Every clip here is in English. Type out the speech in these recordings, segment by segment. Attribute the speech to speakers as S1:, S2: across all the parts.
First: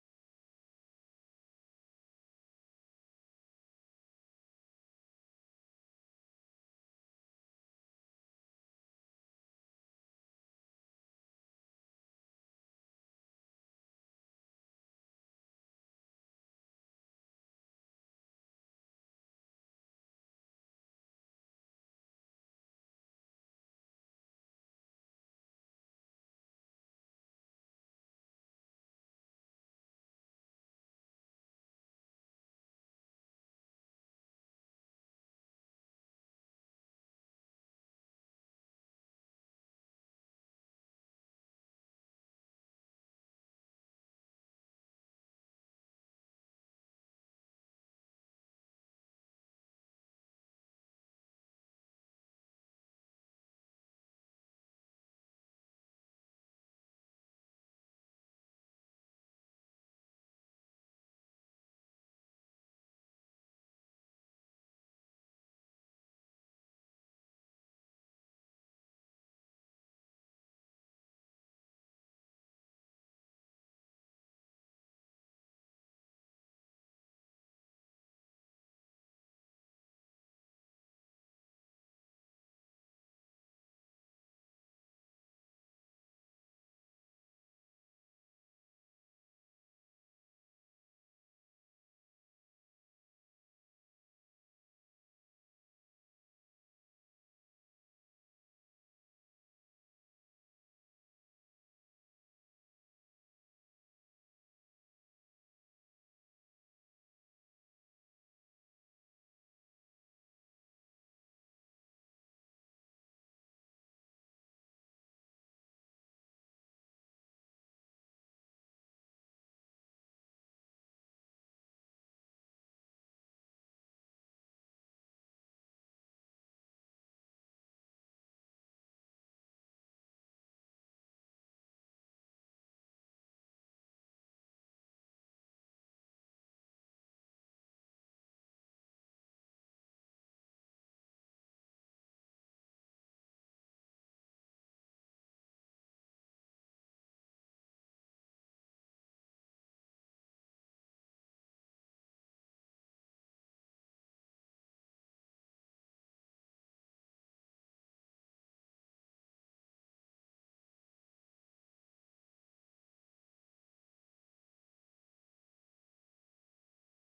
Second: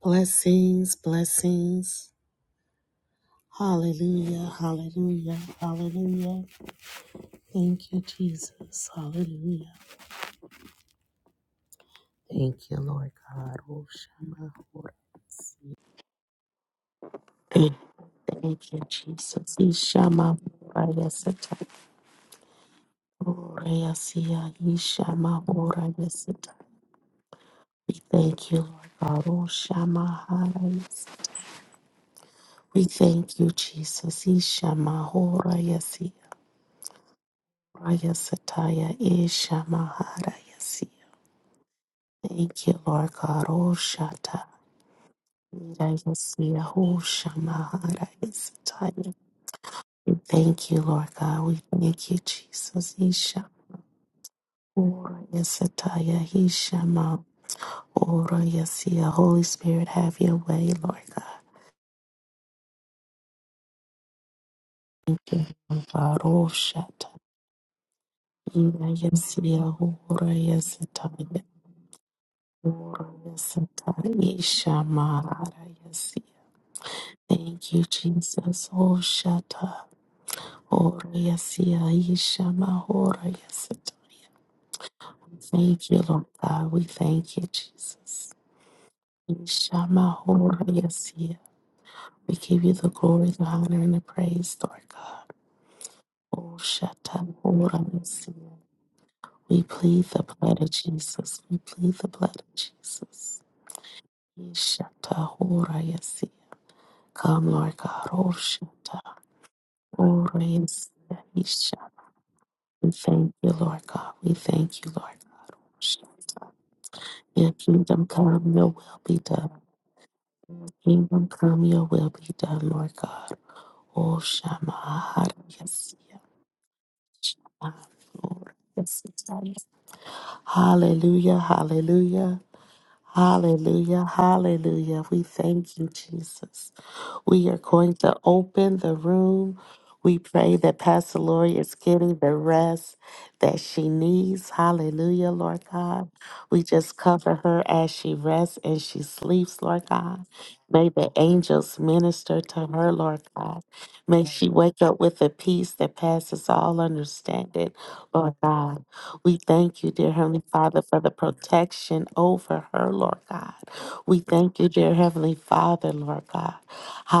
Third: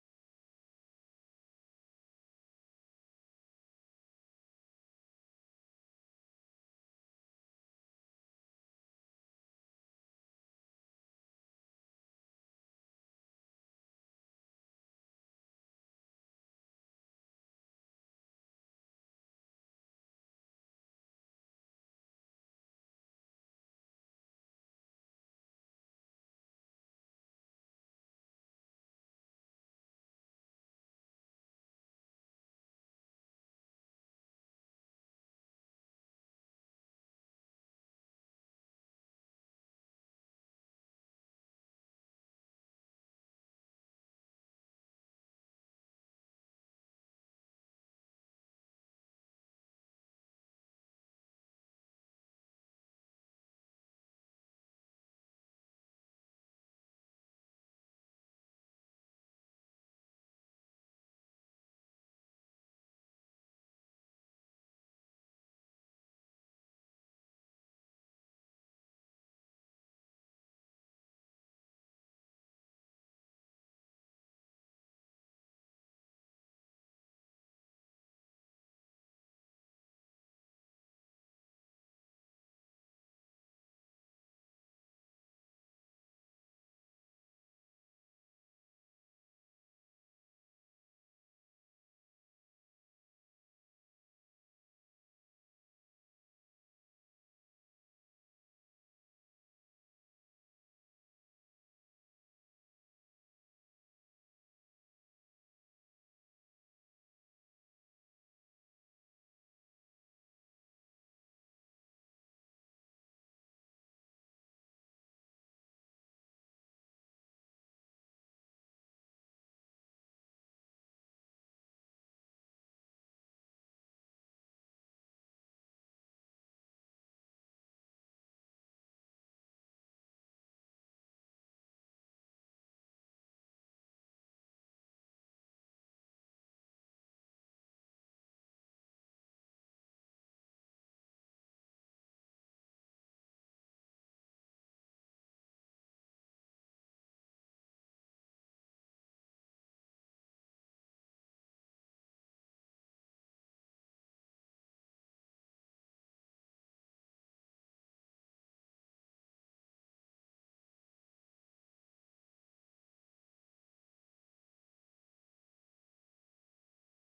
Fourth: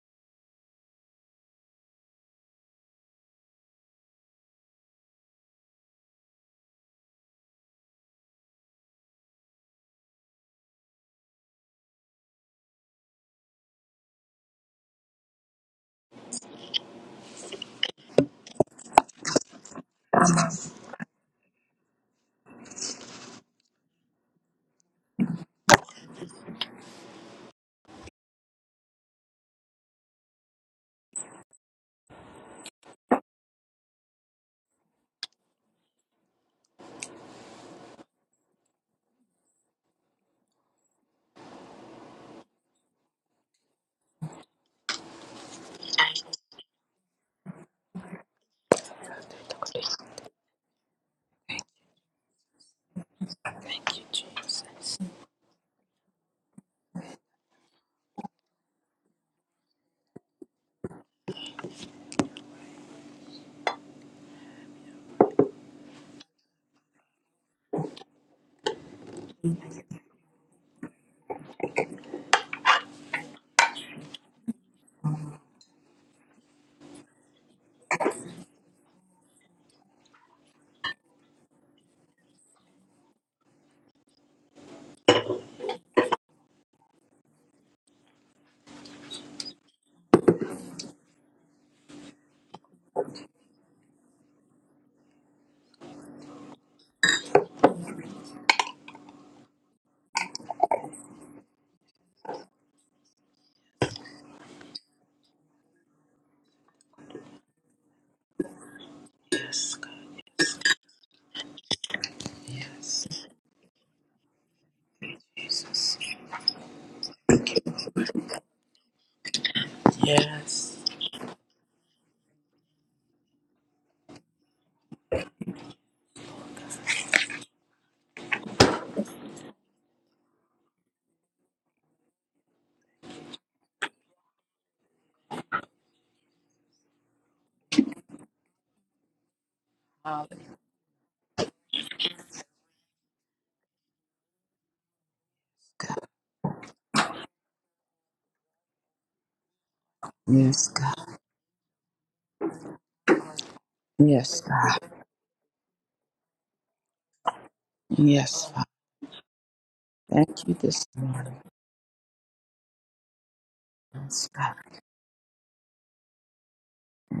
S1: Blessings, blessings. Hallelujah, hallelujah, hallelujah. Thank you, Jesus. Hallelujah. Thank you, Lord God. Oh, Shama, Hora, Si. Thank thank you, Jesus. Ishama, Hora, Yesita. Hora, Yesia, Ishama, Hora, Yesita. We thank you, Lord God. Oh, Shama, Hora, Yes. We thank you, Jesus. Ishama, Hora, Yesi. Raya Rayasataya Isha Maharayasi. Thank you, Lord God. Oshata. Nirayasiya Hosha Maharayasataya. We Thank you, Lord God. We thank you, Jesus. Isha. Orayasataya Isha Ma. Orayasiya. Holy Spirit, have your way, Lord God. Thank you, God. Oshata. Nirayasiya Orayasataya. Yasataya Yasataya Isha Maharayasi. Thank you, Jesus. Oh, Shata. Oh, Yasia, Ishama, Oh, Yasatoria. Thank you, Lord God. We thank you, Jesus. Ishama, Oh, Yasia. We give you the glory, the honor, and the praise, Lord God. Oh, Shata, Oh, Yasia. We plead the blood of Jesus. We plead the blood of Jesus. Ishata, Oh, Yasia. Come, Lord God. Oh, Shata,
S2: Yes, God.
S1: Oh, Yasia, Ishama. We
S2: Yes.
S1: thank you, Lord God. We thank you, Lord God. Your kingdom come, your will be done.
S2: Yes.
S1: Kingdom come, your will be done, Lord God. Oh, Shama, yes, yes, Shama, Lord, yes, yes, yes. Hallelujah, hallelujah. Hallelujah, hallelujah. We thank you, Jesus. We are going to open the room. We
S2: Hallelujah.
S1: pray that Pastor Lori is getting the rest that she needs. Hallelujah, Lord God. We just cover her as she rests and she sleeps, Lord God.
S2: Yes,
S1: May
S2: God.
S1: the angels minister to her, Lord God. May
S2: Yes,
S1: she
S2: God.
S1: wake up with a peace that passes all understanding, Lord
S2: Yes, Father.
S1: God. We thank you, dear Heavenly
S2: Thank you
S1: Father,
S2: this
S1: for the
S2: morning.
S1: protection over her, Lord God. We
S2: Yes, God.
S1: thank you, dear Heavenly Father, Lord God.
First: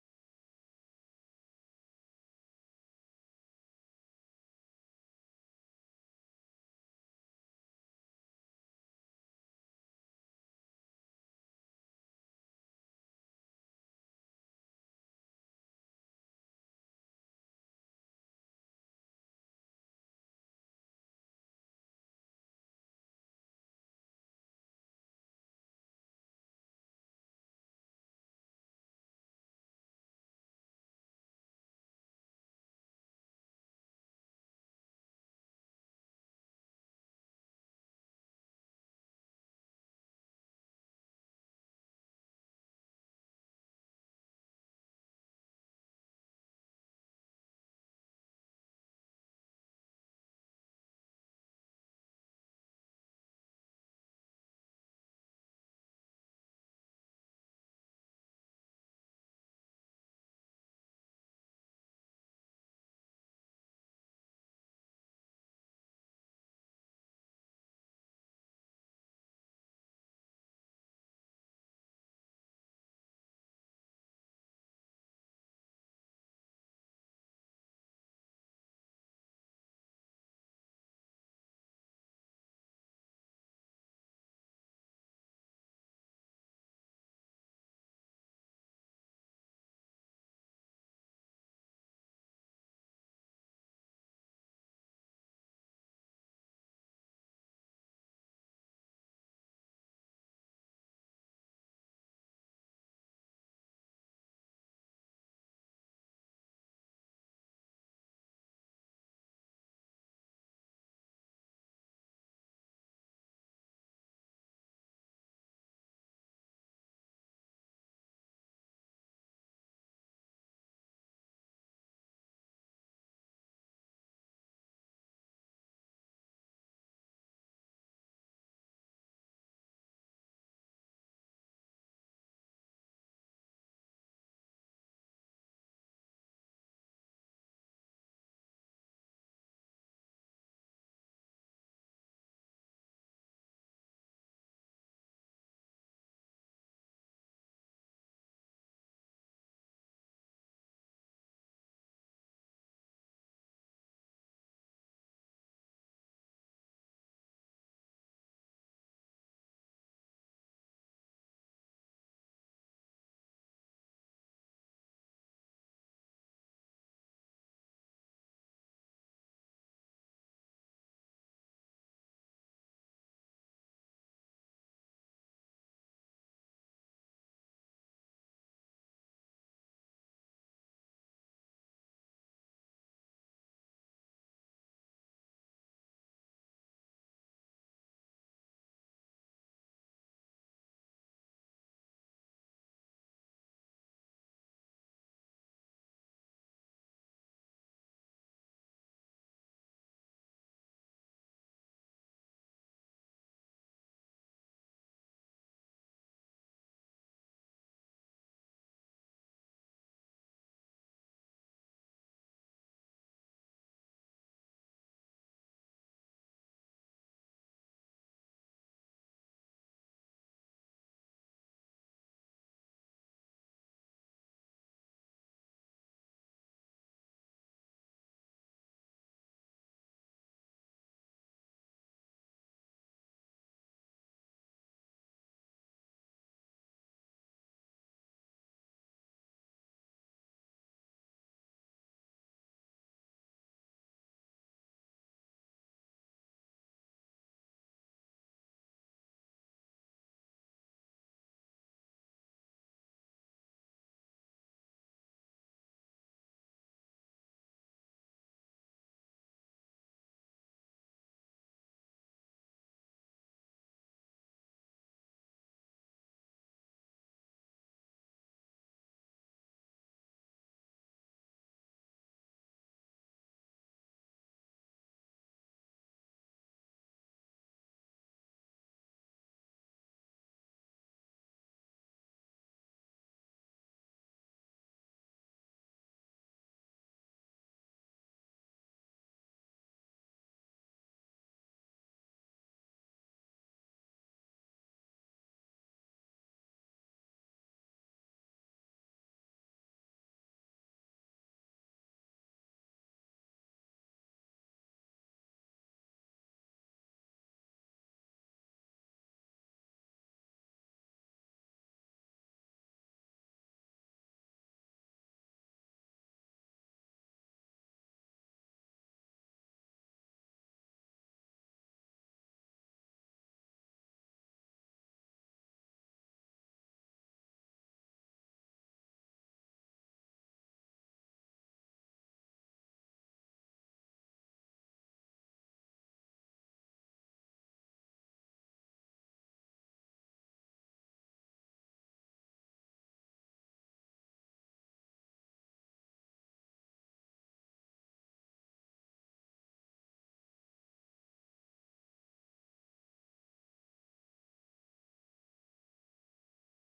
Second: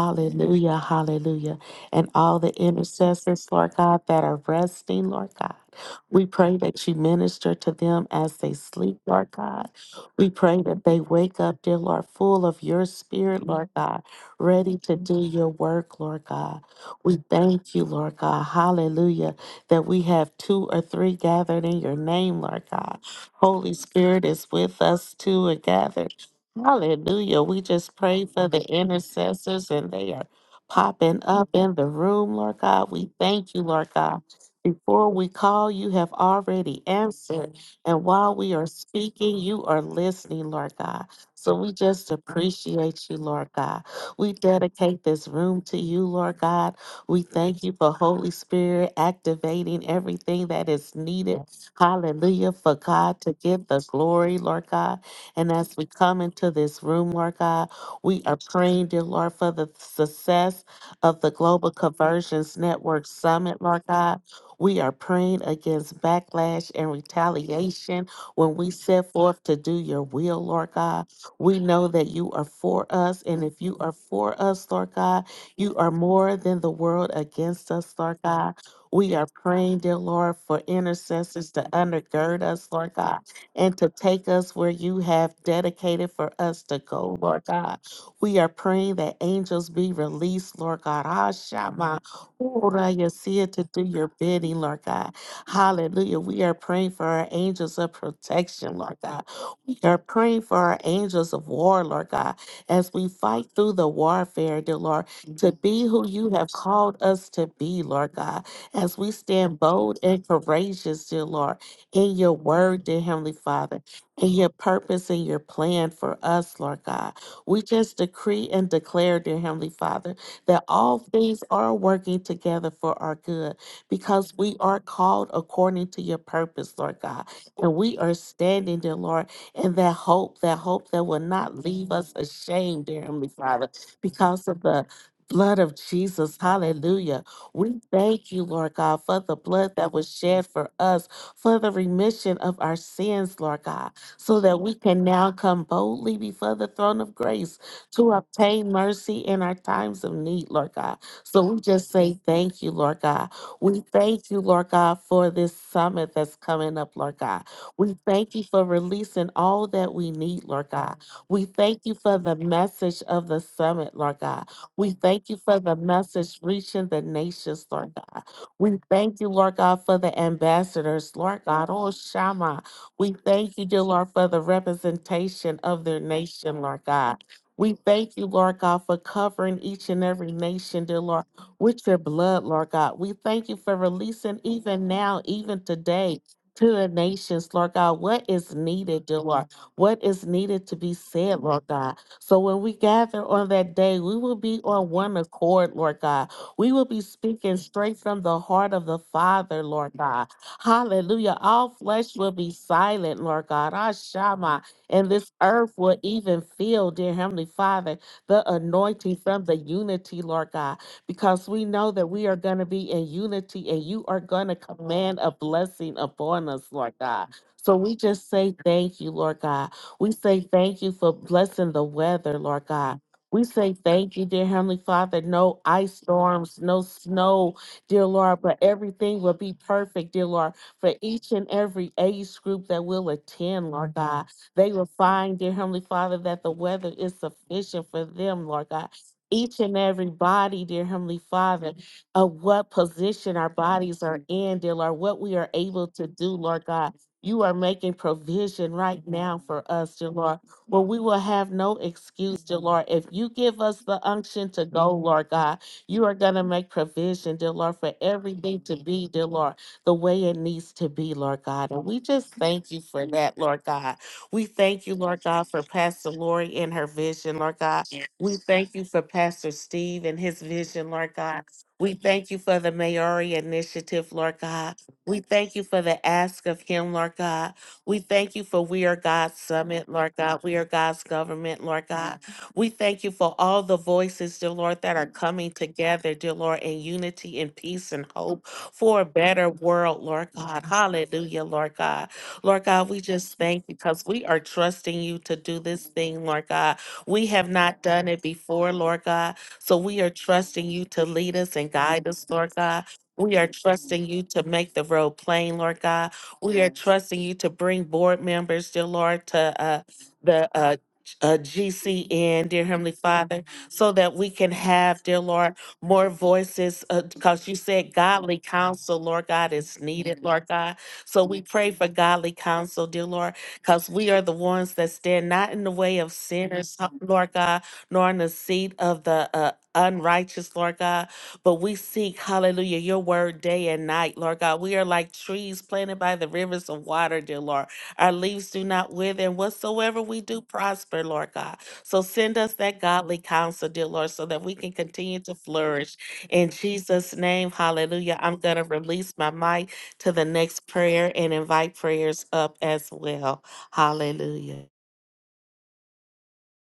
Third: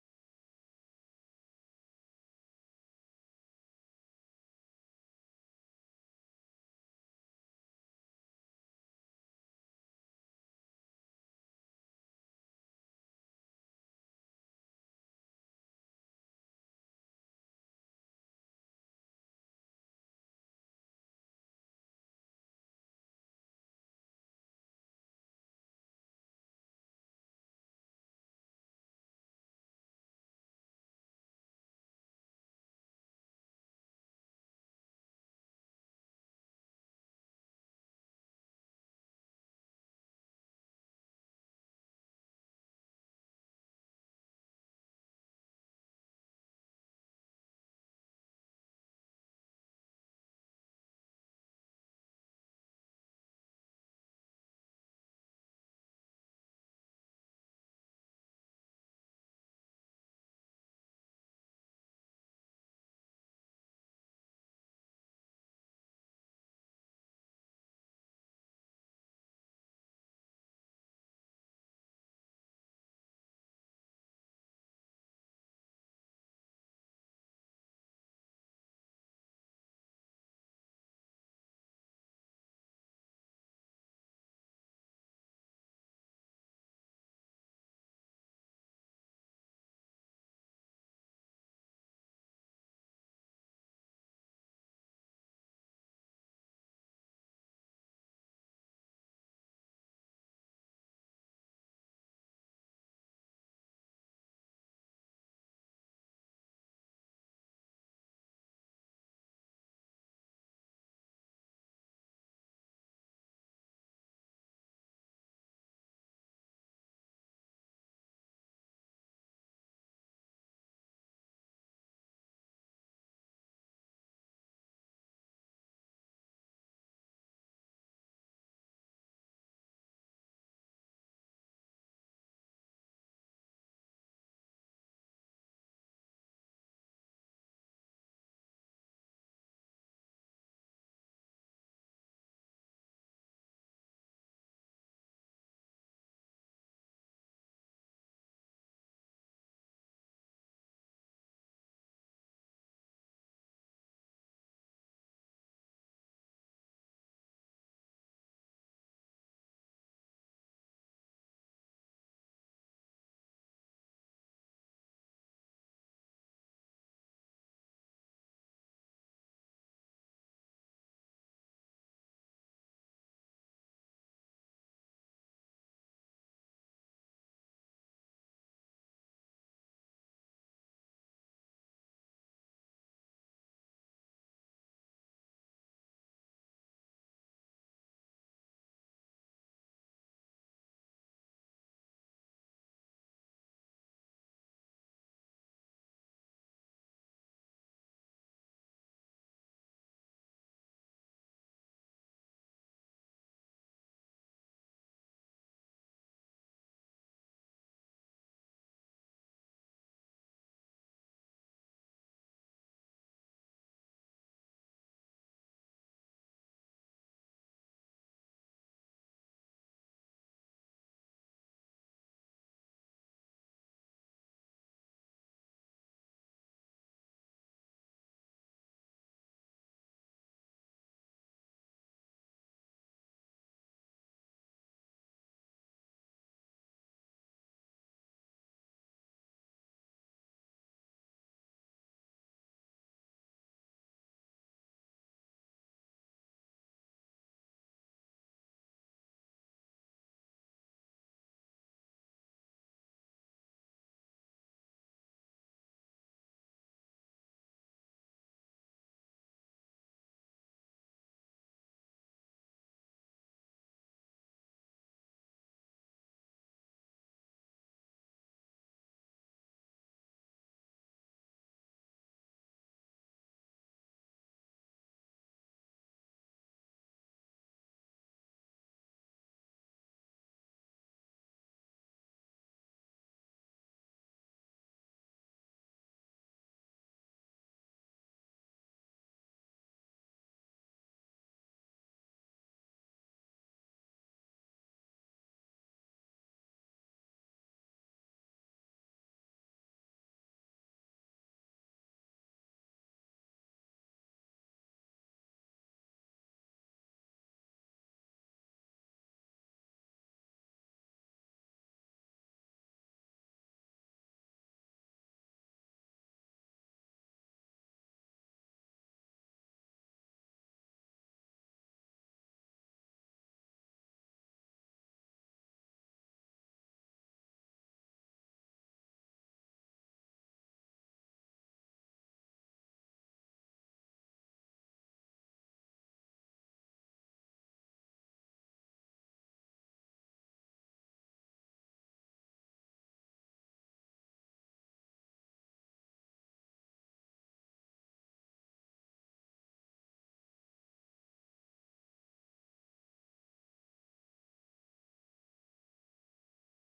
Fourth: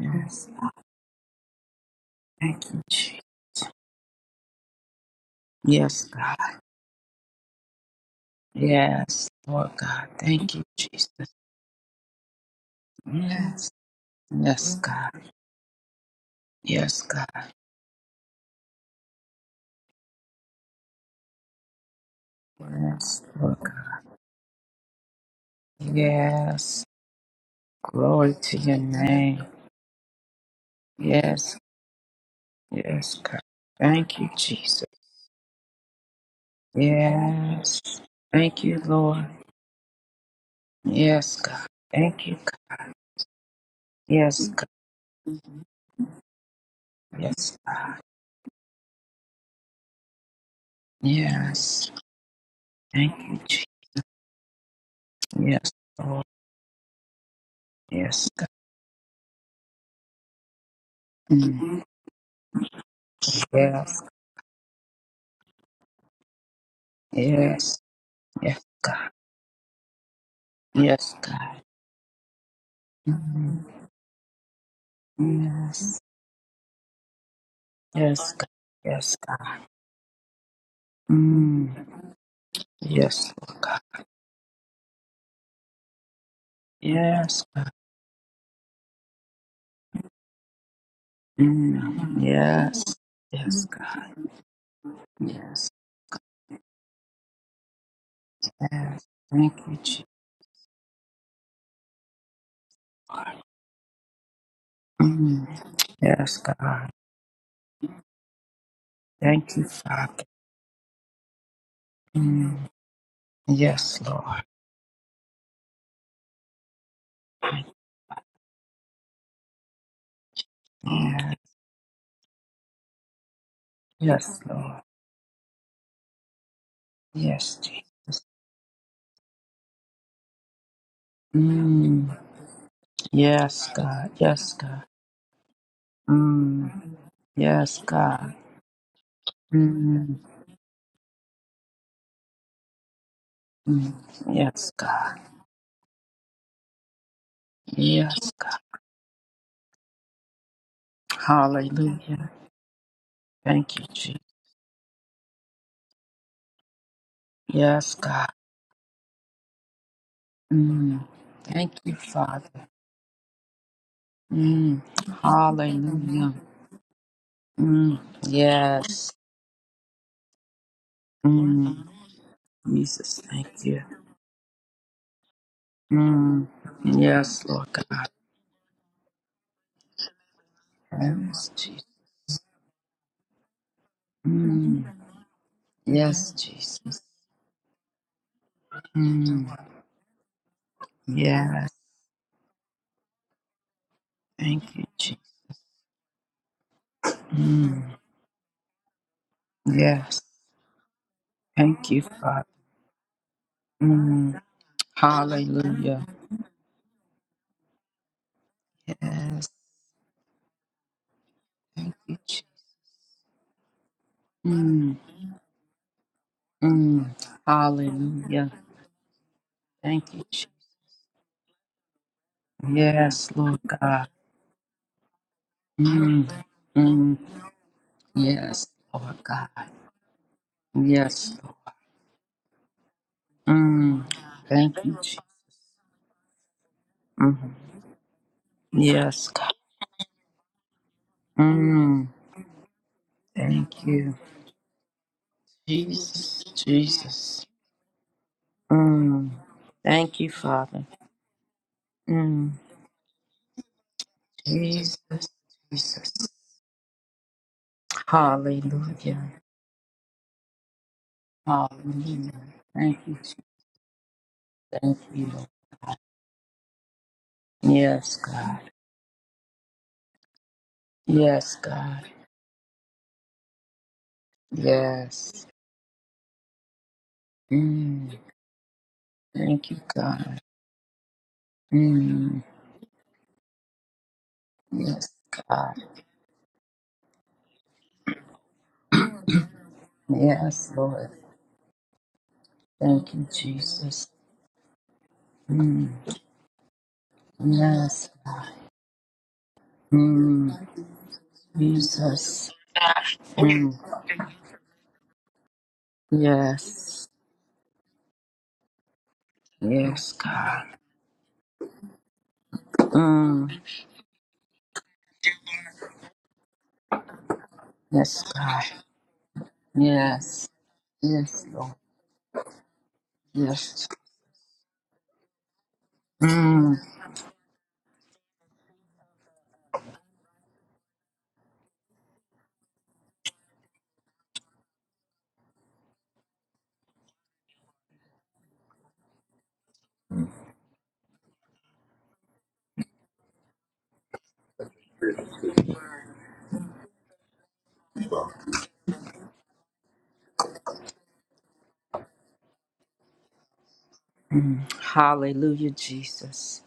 S2: Yes, God.
S1: hallelujah. And all the
S2: Thank you, Jesus.
S1: intercessors, Lord God, that are resting, Lord God.
S2: Yes,
S1: We
S2: God.
S1: pray that you minister to them as they sleep,
S2: Yes,
S1: Lord God.
S2: Lord God.
S1: We
S2: Thank
S1: pray
S2: you,
S1: that they
S2: Jesus.
S1: wake up, dear Lord, full of your spirit, Lord
S2: Yes.
S1: God,
S2: Yes,
S1: ready to
S2: God.
S1: do your work, Lord God.
S2: Yes,
S1: We
S2: God.
S1: thank you, Lord God. Hallelujah that we have two or three gathered in your name, Lord God.
S2: Yes, Lord
S1: Holy Spirit is with us too and
S2: God.
S1: gathered.
S2: Yes.
S1: Hallelujah. We just pray
S2: Glory
S1: for
S2: to
S1: the
S2: your name.
S1: intercessors and they are popping up
S2: Yes.
S1: in the room, Lord God. We
S2: Yes, God.
S1: thank you, Lord
S2: Thank
S1: God.
S2: you, Jesus.
S1: Before we call, you have already answered.
S2: Yes.
S1: And while we
S2: Thank
S1: are
S2: you, Lord.
S1: speaking, you are listening, Lord God.
S2: Yes,
S1: So
S2: God.
S1: we just
S2: Thank you, God.
S1: appreciate you, Lord God. We
S2: Yes,
S1: dedicate this
S2: God.
S1: room to you, Lord God. We
S2: Yes,
S1: thank you
S2: God.
S1: for Holy Spirit activating everything that is needed.
S2: Yes.
S1: Hallelujah. For God
S2: Thank
S1: to
S2: you, Jesus.
S1: give the glory, Lord God. And
S2: Yes,
S1: as we come
S2: Lord.
S1: into this room, Lord God, we
S2: Yes,
S1: are
S2: God.
S1: praying, dear Lord, for the success of the Global
S2: Mm.
S1: Conversions Network Summit, Lord
S2: Yes,
S1: God. We are praying against backlash and
S2: yes,
S1: retaliation when
S2: yes,
S1: we set
S2: God.
S1: forth to do your will, Lord God.
S2: Yes,
S1: We
S2: God.
S1: know that you are for us. And if
S2: Mm.
S1: you are for us, Lord God, you are
S2: Yes,
S1: more than the world against us, Lord
S2: yes, God.
S1: God. We
S2: Yes,
S1: are
S2: God.
S1: praying, dear Lord, for intercessors to
S2: Mm.
S1: undergird us, Lord God,
S2: Yes, Lord
S1: and
S2: God.
S1: to take us where you have dedicated for us to go, Lord
S2: Yes, God.
S1: God. We are praying that angels be released, Lord God. Ah, Shama,
S2: Mm. Yes,
S1: Ora, Yasia, to
S2: yes,
S1: do your
S2: God.
S1: bidding, Lord God.
S2: Yes,
S1: Hallelujah. We are praying for our angels of protection, Lord
S2: yes.
S1: God.
S2: Thank you,
S1: We are
S2: Jesus.
S1: praying for our angels of war, Lord God, as we fight through the warfare, dear Lord
S2: Mm.
S1: to be who you
S2: Yes,
S1: have
S2: God.
S1: called us to be, Lord God, as we
S2: Thank
S1: stand
S2: you,
S1: bold
S2: Father.
S1: and courageous, dear Lord, in your
S2: Mm.
S1: word, dear Heavenly Father,
S2: Yes,
S1: in
S2: Lord.
S1: your purpose and your plan for us, Lord God. We just decree and declare, dear Heavenly Father, that all
S2: Yes.
S1: things are working together for our good because
S2: Yes,
S1: we are
S2: Lord.
S1: called according to your purpose, Lord God.
S2: Yes,
S1: And we are
S2: Jesus.
S1: standing, dear Lord, in that hope, that hope that will not leave us
S2: Mm.
S1: ashamed, dear Heavenly Father,
S2: Yes, God.
S1: because
S2: Yes,
S1: of the
S2: God.
S1: blood of Jesus.
S2: Mm.
S1: Hallelujah. We
S2: Yes,
S1: thank
S2: God.
S1: you, Lord God, for the blood that was
S2: Mm.
S1: shed for us, for the remission of our sins, Lord God,
S2: Mm.
S1: so that
S2: Yes,
S1: we can
S2: God.
S1: now come boldly before the throne of grace to
S2: Yes, God.
S1: obtain mercy in our times of need, Lord God. So we just say
S2: Hallelujah.
S1: thank you, Lord God.
S2: Thank
S1: We
S2: you, Jesus.
S1: thank you, Lord God, for this summit that's coming up, Lord God. We
S2: Yes, God.
S1: thank you for releasing all that we need, Lord God.
S2: Mm.
S1: We
S2: Thank
S1: thank you
S2: you,
S1: for the
S2: Father.
S1: message of the summit, Lord God.
S2: Mm.
S1: We thank you for the
S2: Hallelujah.
S1: message reaching the nations, Lord
S2: Mm.
S1: God. We
S2: Yes.
S1: thank you, Lord God, for the ambassadors, Lord God.
S2: Mm.
S1: Oh, Shama. We
S2: Jesus, thank
S1: thank you,
S2: you.
S1: dear Lord, for the representation of their
S2: Mm.
S1: nation, Lord God.
S2: Yes, Lord
S1: We
S2: God.
S1: thank you, Lord God, for covering each and every nation, dear Lord,
S2: Yes, Jesus.
S1: with your blood, Lord God. We thank you for releasing
S2: Mm.
S1: even now, even today,
S2: Yes,
S1: to the
S2: Jesus.
S1: nations, Lord God, what is needed, dear Lord,
S2: Mm.
S1: what is needed to be said, Lord
S2: Yes.
S1: God. So when we gather on that day, we will be
S2: Thank you,
S1: on one
S2: Jesus.
S1: accord, Lord God. We will be speaking
S2: Mm.
S1: straight from the heart of the Father, Lord
S2: Yes.
S1: God. Hallelujah. All
S2: Thank you,
S1: flesh will
S2: Father.
S1: be silent, Lord God.
S2: Mm.
S1: Ashama. And this earth will
S2: Hallelujah.
S1: even feel, dear Heavenly Father, the anointing from
S2: Yes.
S1: the unity, Lord God, because we know
S2: Thank
S1: that
S2: you,
S1: we are going
S2: Jesus.
S1: to be in unity and you are going to
S2: Mm.
S1: command a blessing upon us, Lord
S2: Mm.
S1: God. So we just
S2: Hallelujah.
S1: say thank you, Lord God. We
S2: Thank you,
S1: say
S2: Jesus.
S1: thank you for blessing the weather, Lord God.
S2: Yes,
S1: We
S2: Lord
S1: say
S2: God.
S1: thank you, dear Heavenly Father. No ice
S2: Mm.
S1: storms, no
S2: Mm.
S1: snow, dear Lord, but
S2: Yes, Lord
S1: everything will
S2: God.
S1: be perfect, dear Lord, for each
S2: Yes,
S1: and
S2: Lord.
S1: every age group that will attend, Lord
S2: Mm.
S1: God. They
S2: Thank
S1: will
S2: you, Jesus.
S1: find, dear Heavenly Father, that the weather is
S2: Mm.
S1: sufficient for them, Lord God.
S2: Yes, God.
S1: Each and every body, dear Heavenly Father,
S2: Mm.
S1: of what position our
S2: Thank
S1: bodies
S2: you,
S1: are in, dear Lord, what we are able to do,
S2: Jesus.
S1: Lord God.
S2: Jesus.
S1: You are making provision right
S2: Mm.
S1: now for us, dear
S2: Thank you,
S1: Lord. Well,
S2: Father.
S1: we will have no excuse,
S2: Mm.
S1: dear Lord. If you give us the unction to go,
S2: Jesus,
S1: Lord God, you
S2: Jesus.
S1: are going to make provision, dear Lord, for everything to be, dear
S2: Hallelujah.
S1: Lord, the way it needs to be, Lord God. And we
S2: Hallelujah.
S1: just thank you
S2: Thank
S1: for
S2: you. Jesus.
S1: that, Lord God. We thank you,
S2: Thank
S1: Lord
S2: you, Lord.
S1: God, for Pastor Lori and her vision, Lord God.
S2: Yes,
S1: We
S2: God.
S1: thank you for Pastor Steve and his vision, Lord God.
S2: Yes,
S1: We
S2: God.
S1: thank you for the Maori initiative, Lord God. We
S2: Yes.
S1: thank you for the ask of him, Lord God. We
S2: Mm.
S1: thank you for We Are God's
S2: Thank you,
S1: Summit, Lord God.
S2: God.
S1: We Are God's Government, Lord God.
S2: Mm.
S1: We thank you for all the voices, dear Lord, that are
S2: Yes,
S1: coming
S2: God.
S1: together, dear Lord, in unity and peace and hope for a better world, Lord God.
S2: Yes, Lord.
S1: Hallelujah, Lord God. Lord God, we
S2: Thank you,
S1: just thank you because
S2: Jesus.
S1: we are trusting you to do this
S2: Mm.
S1: thing, Lord God. We have not done
S2: Yes,
S1: it
S2: God.
S1: before, Lord God. So we are trusting
S2: Mm.
S1: you to lead us and guide us,
S2: Jesus.
S1: Lord God. We are
S2: Mm.
S1: trusting you to make the road plain, Lord God. We are
S2: Yes.
S1: trusting you to bring board members, dear Lord, to uh,
S2: Yes,
S1: the
S2: God.
S1: uh, uh, GCN, dear Heavenly Father,
S2: Mm.
S1: so that we can have, dear Lord, more voices. Because you said
S2: Yes,
S1: godly
S2: God.
S1: counsel, Lord God, is needed, Lord
S2: Yes.
S1: God. So we
S2: Yes,
S1: pray
S2: Lord.
S1: for godly counsel, dear Lord,
S2: Yes.
S1: because we are the ones that stand not in the way of sinners,
S2: Mm,
S1: Lord God, nor in the seat of the uh, unrighteous, Lord God but we seek, hallelujah, your word day and night, Lord God. We are like trees planted by the rivers of water, dear Lord. Our leaves do not wither, and whatsoever we do prosper, Lord God. So send us that godly counsel, dear Lord, so that we can continue to flourish. In Jesus' name, hallelujah. I'm going to release my mic to the next prayer and invite prayers up as well. Hallelujah.
S2: mm. Hallelujah, Jesus.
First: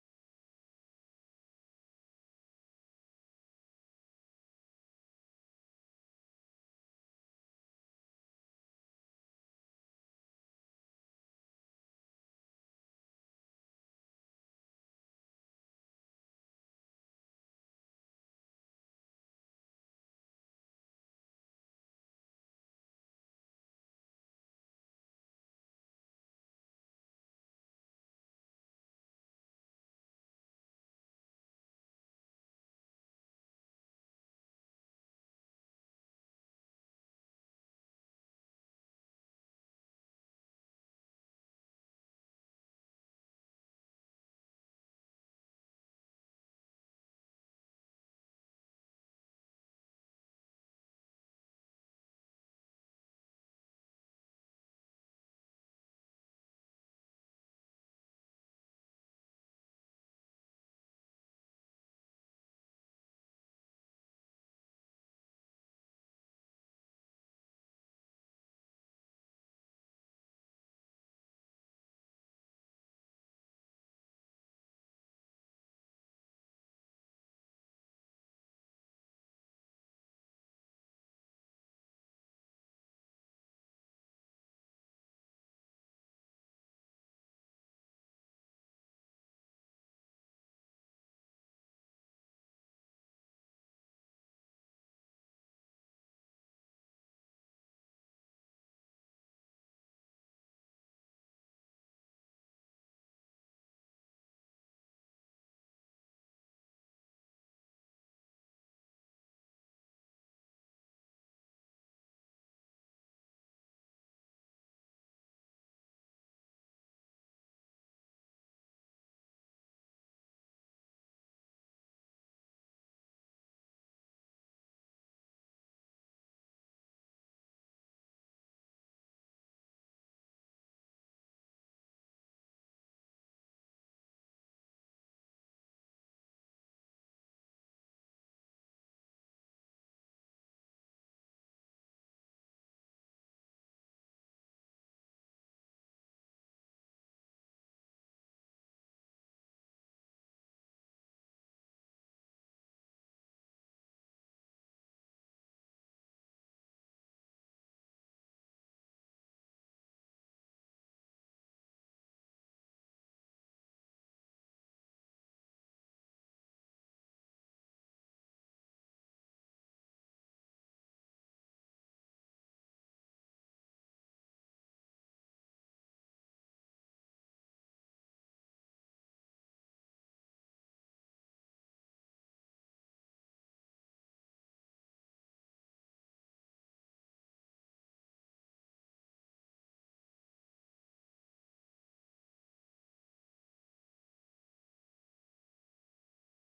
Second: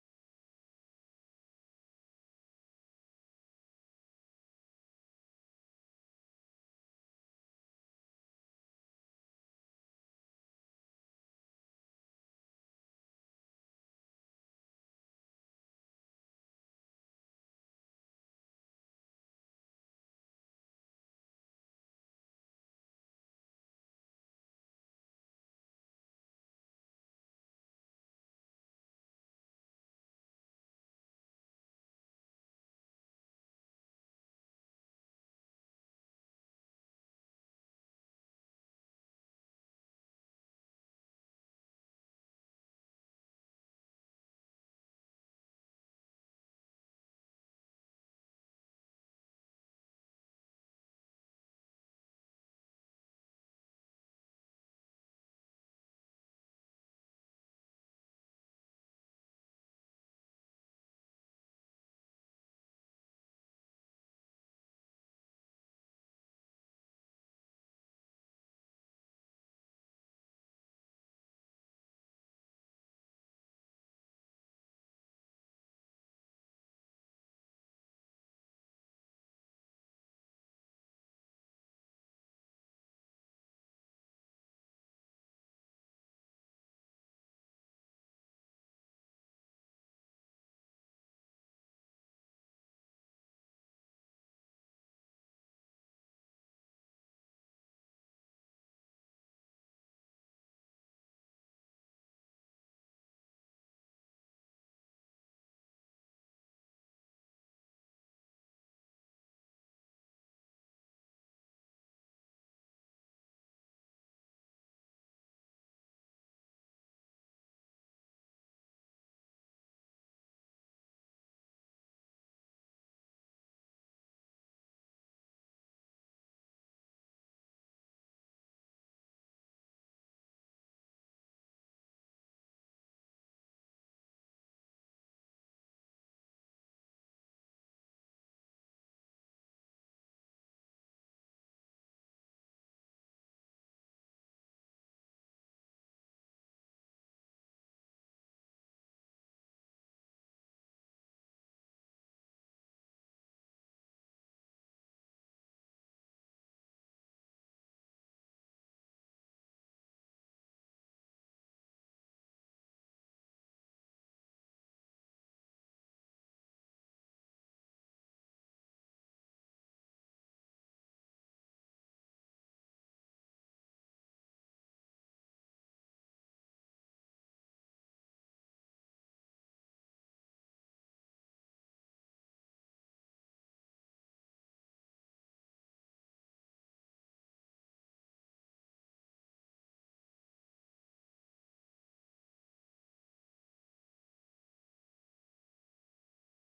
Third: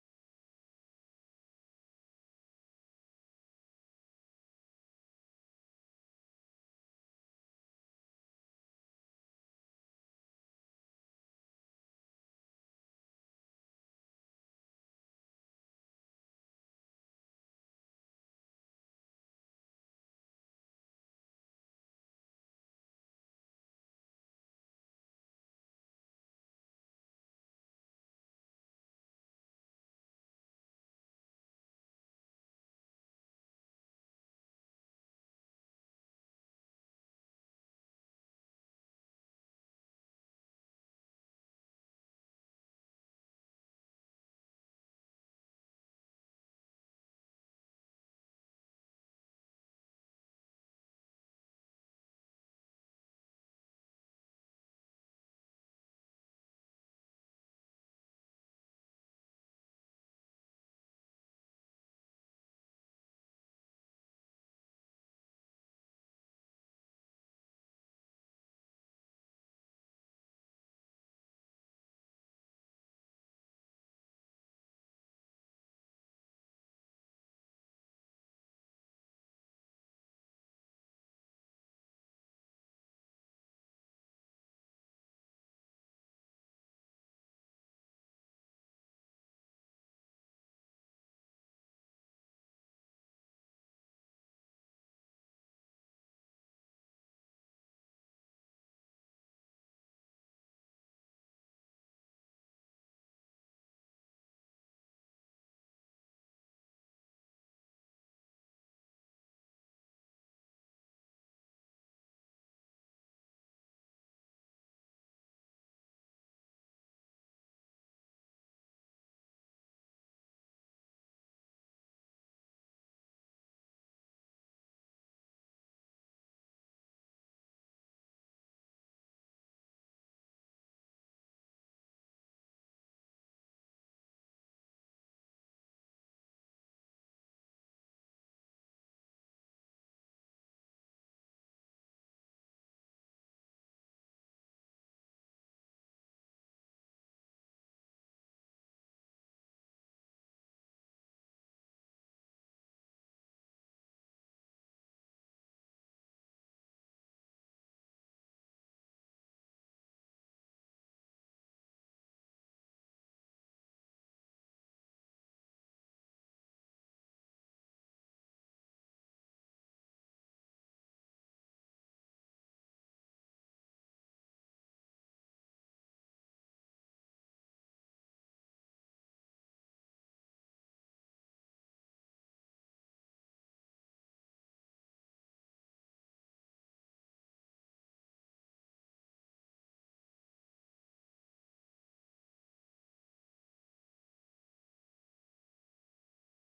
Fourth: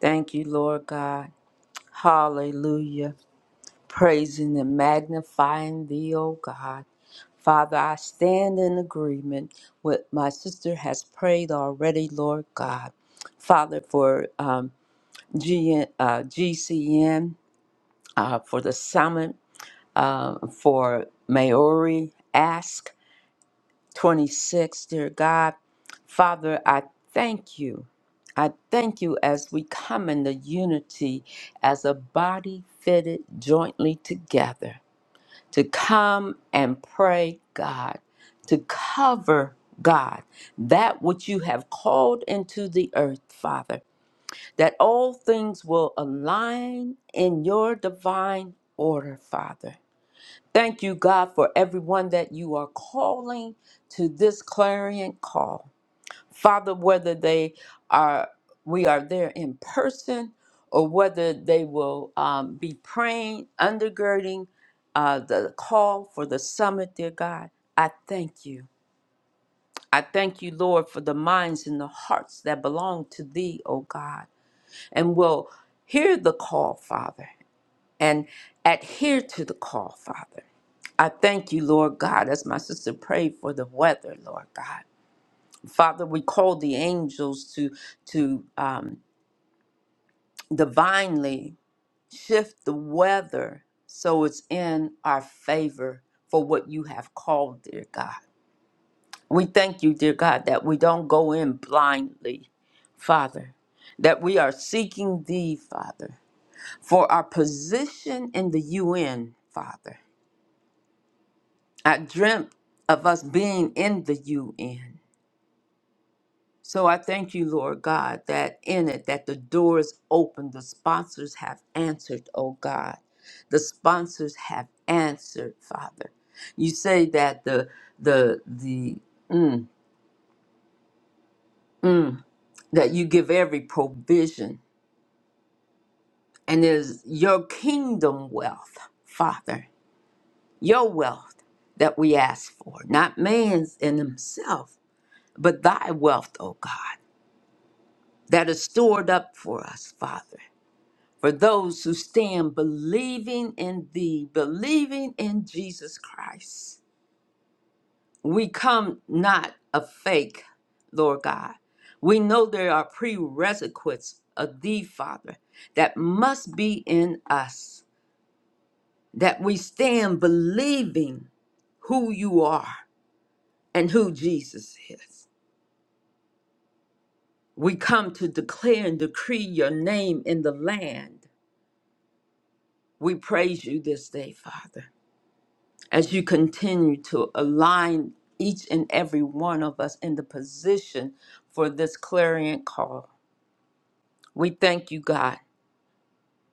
S2: Thank you, Lord God. Hallelujah. Praising and magnifying thee, O God. Father, I stand in agreement with my sister has prayed already, Lord God. Father, for um, GN, uh, GCN, uh, for the summit, uh, for Maori Ask. 26, dear God. Father, I thank you. I thank you as we come in the unity as a body fitted jointly together to come and pray, God, to cover, God, that which you have called into the earth, Father, that all things will align in your divine order, Father. Thank you, God, for everyone that you are calling to this clarion call. Father, whether they are, we are there in person or whether they will um, be praying, undergirding uh, the call for the summit, dear God, I thank you. I thank you, Lord, for the minds and the hearts that belong to thee, O God, and will hear the call, Father and adhere to the call, Father. I thank you, Lord God, as my sister prayed for the weather, Lord God. Father, we call the angels to to um, divinely shift the weather so it's in our favor for what you have called, dear God. We thank you, dear God, that we don't go in blindly, Father, that we are seeking thee, Father, for our position in the UN, Father. I dreamt of us being in the UN. So I thank you, Lord God, that in it, that the door is open. The sponsors have answered, oh God. The sponsors have answered, Father. You say that the the the mm, mm, that you give every provision and it is your kingdom wealth, Father, your wealth that we ask for, not man's in himself, but thy wealth, oh God. That are stored up for us, Father, for those who stand believing in Thee, believing in Jesus Christ. We come not a fake, Lord God. We know there are prerequisites of Thee, Father, that must be in us, that we stand believing who You are and who Jesus is. We come to declare and decree Your name in the land We praise you this day, Father, as you continue to align each and every one of us in the position for this clarion call. We thank you, God,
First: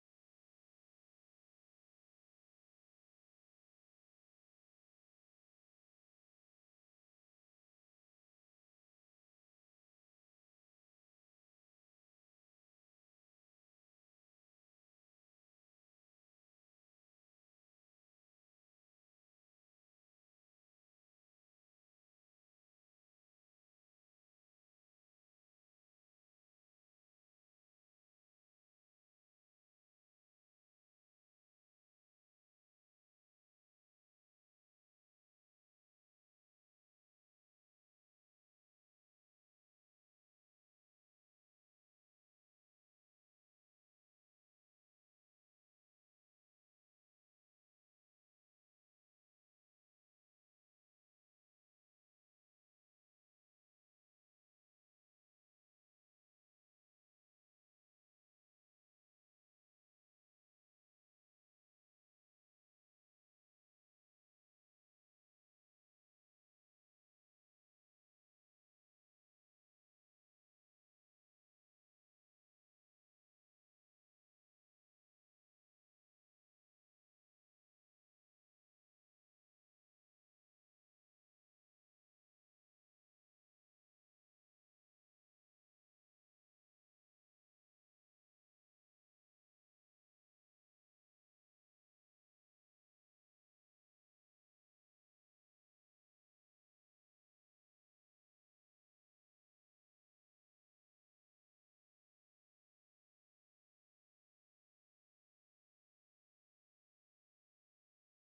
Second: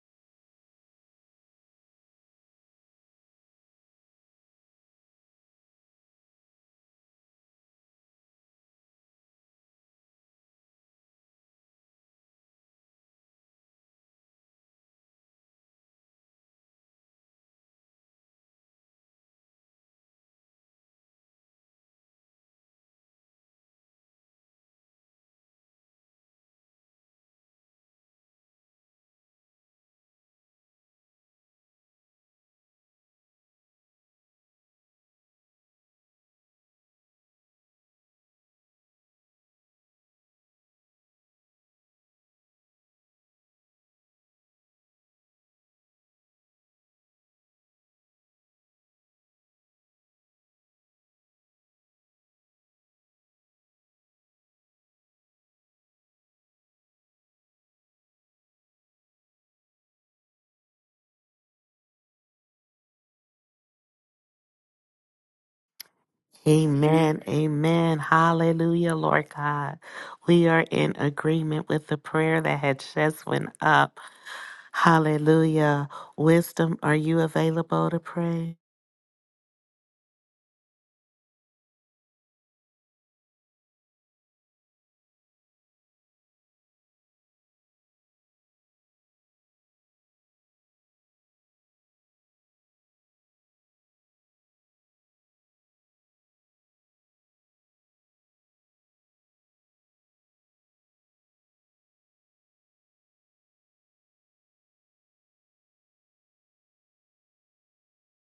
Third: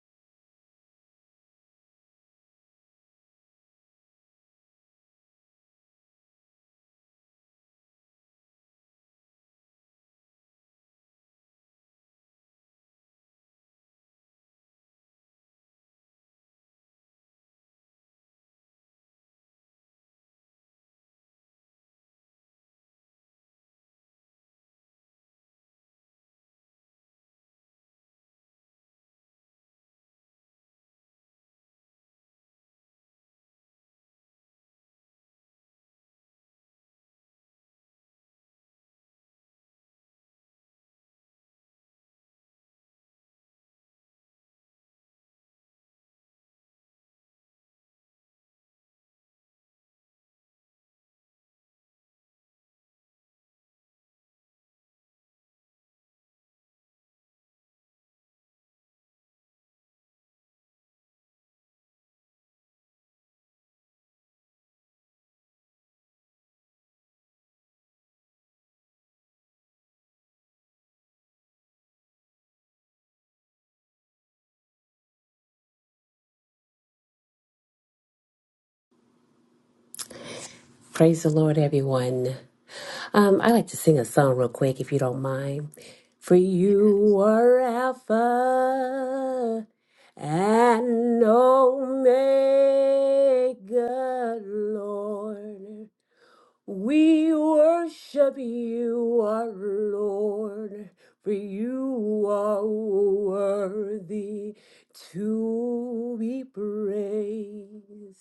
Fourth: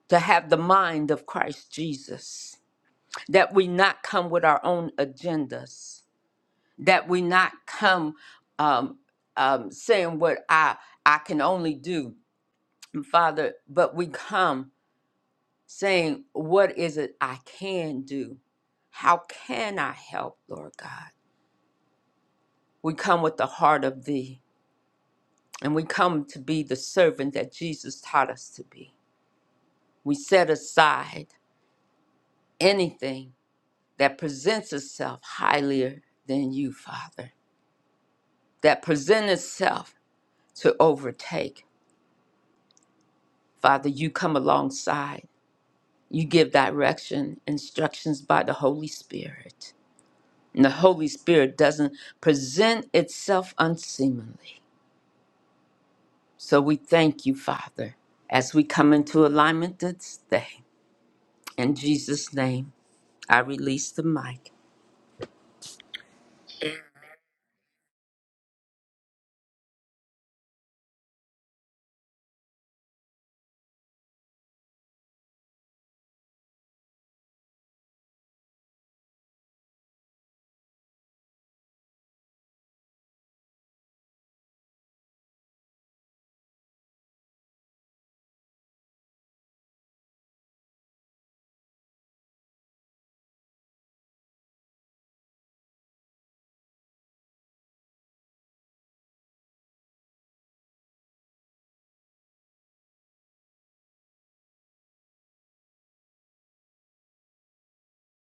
S2: to have the mind of Christ Jesus, that we not come with our own agendas, that we not come um, um, saying what I, I can only do, Father, but we come. saying, What is it I can do? How can I help, Lord God? We come with the heart of Thee, and we come to be the servant that Jesus taught us to be. We set aside anything that presents itself higher than you, Father, that presents itself to overtake. Father, you come alongside. You give direction, instructions by the Holy Spirit. And the Holy Spirit doesn't present itself unseemly. So we thank you, Father, as we come into alignment this day. In Jesus' name, I release the mic.
S1: Amen. Amen. Hallelujah, Lord God. We are in agreement with the prayer that had just went up. Hallelujah. Wisdom, are you available to pray?
S3: Praise the Lord, everyone. Um, I like to sing a song real quick, if you don't mind. For you are Alpha and Omega, Lord. We worship you, our Lord, for you are worthy to be praised.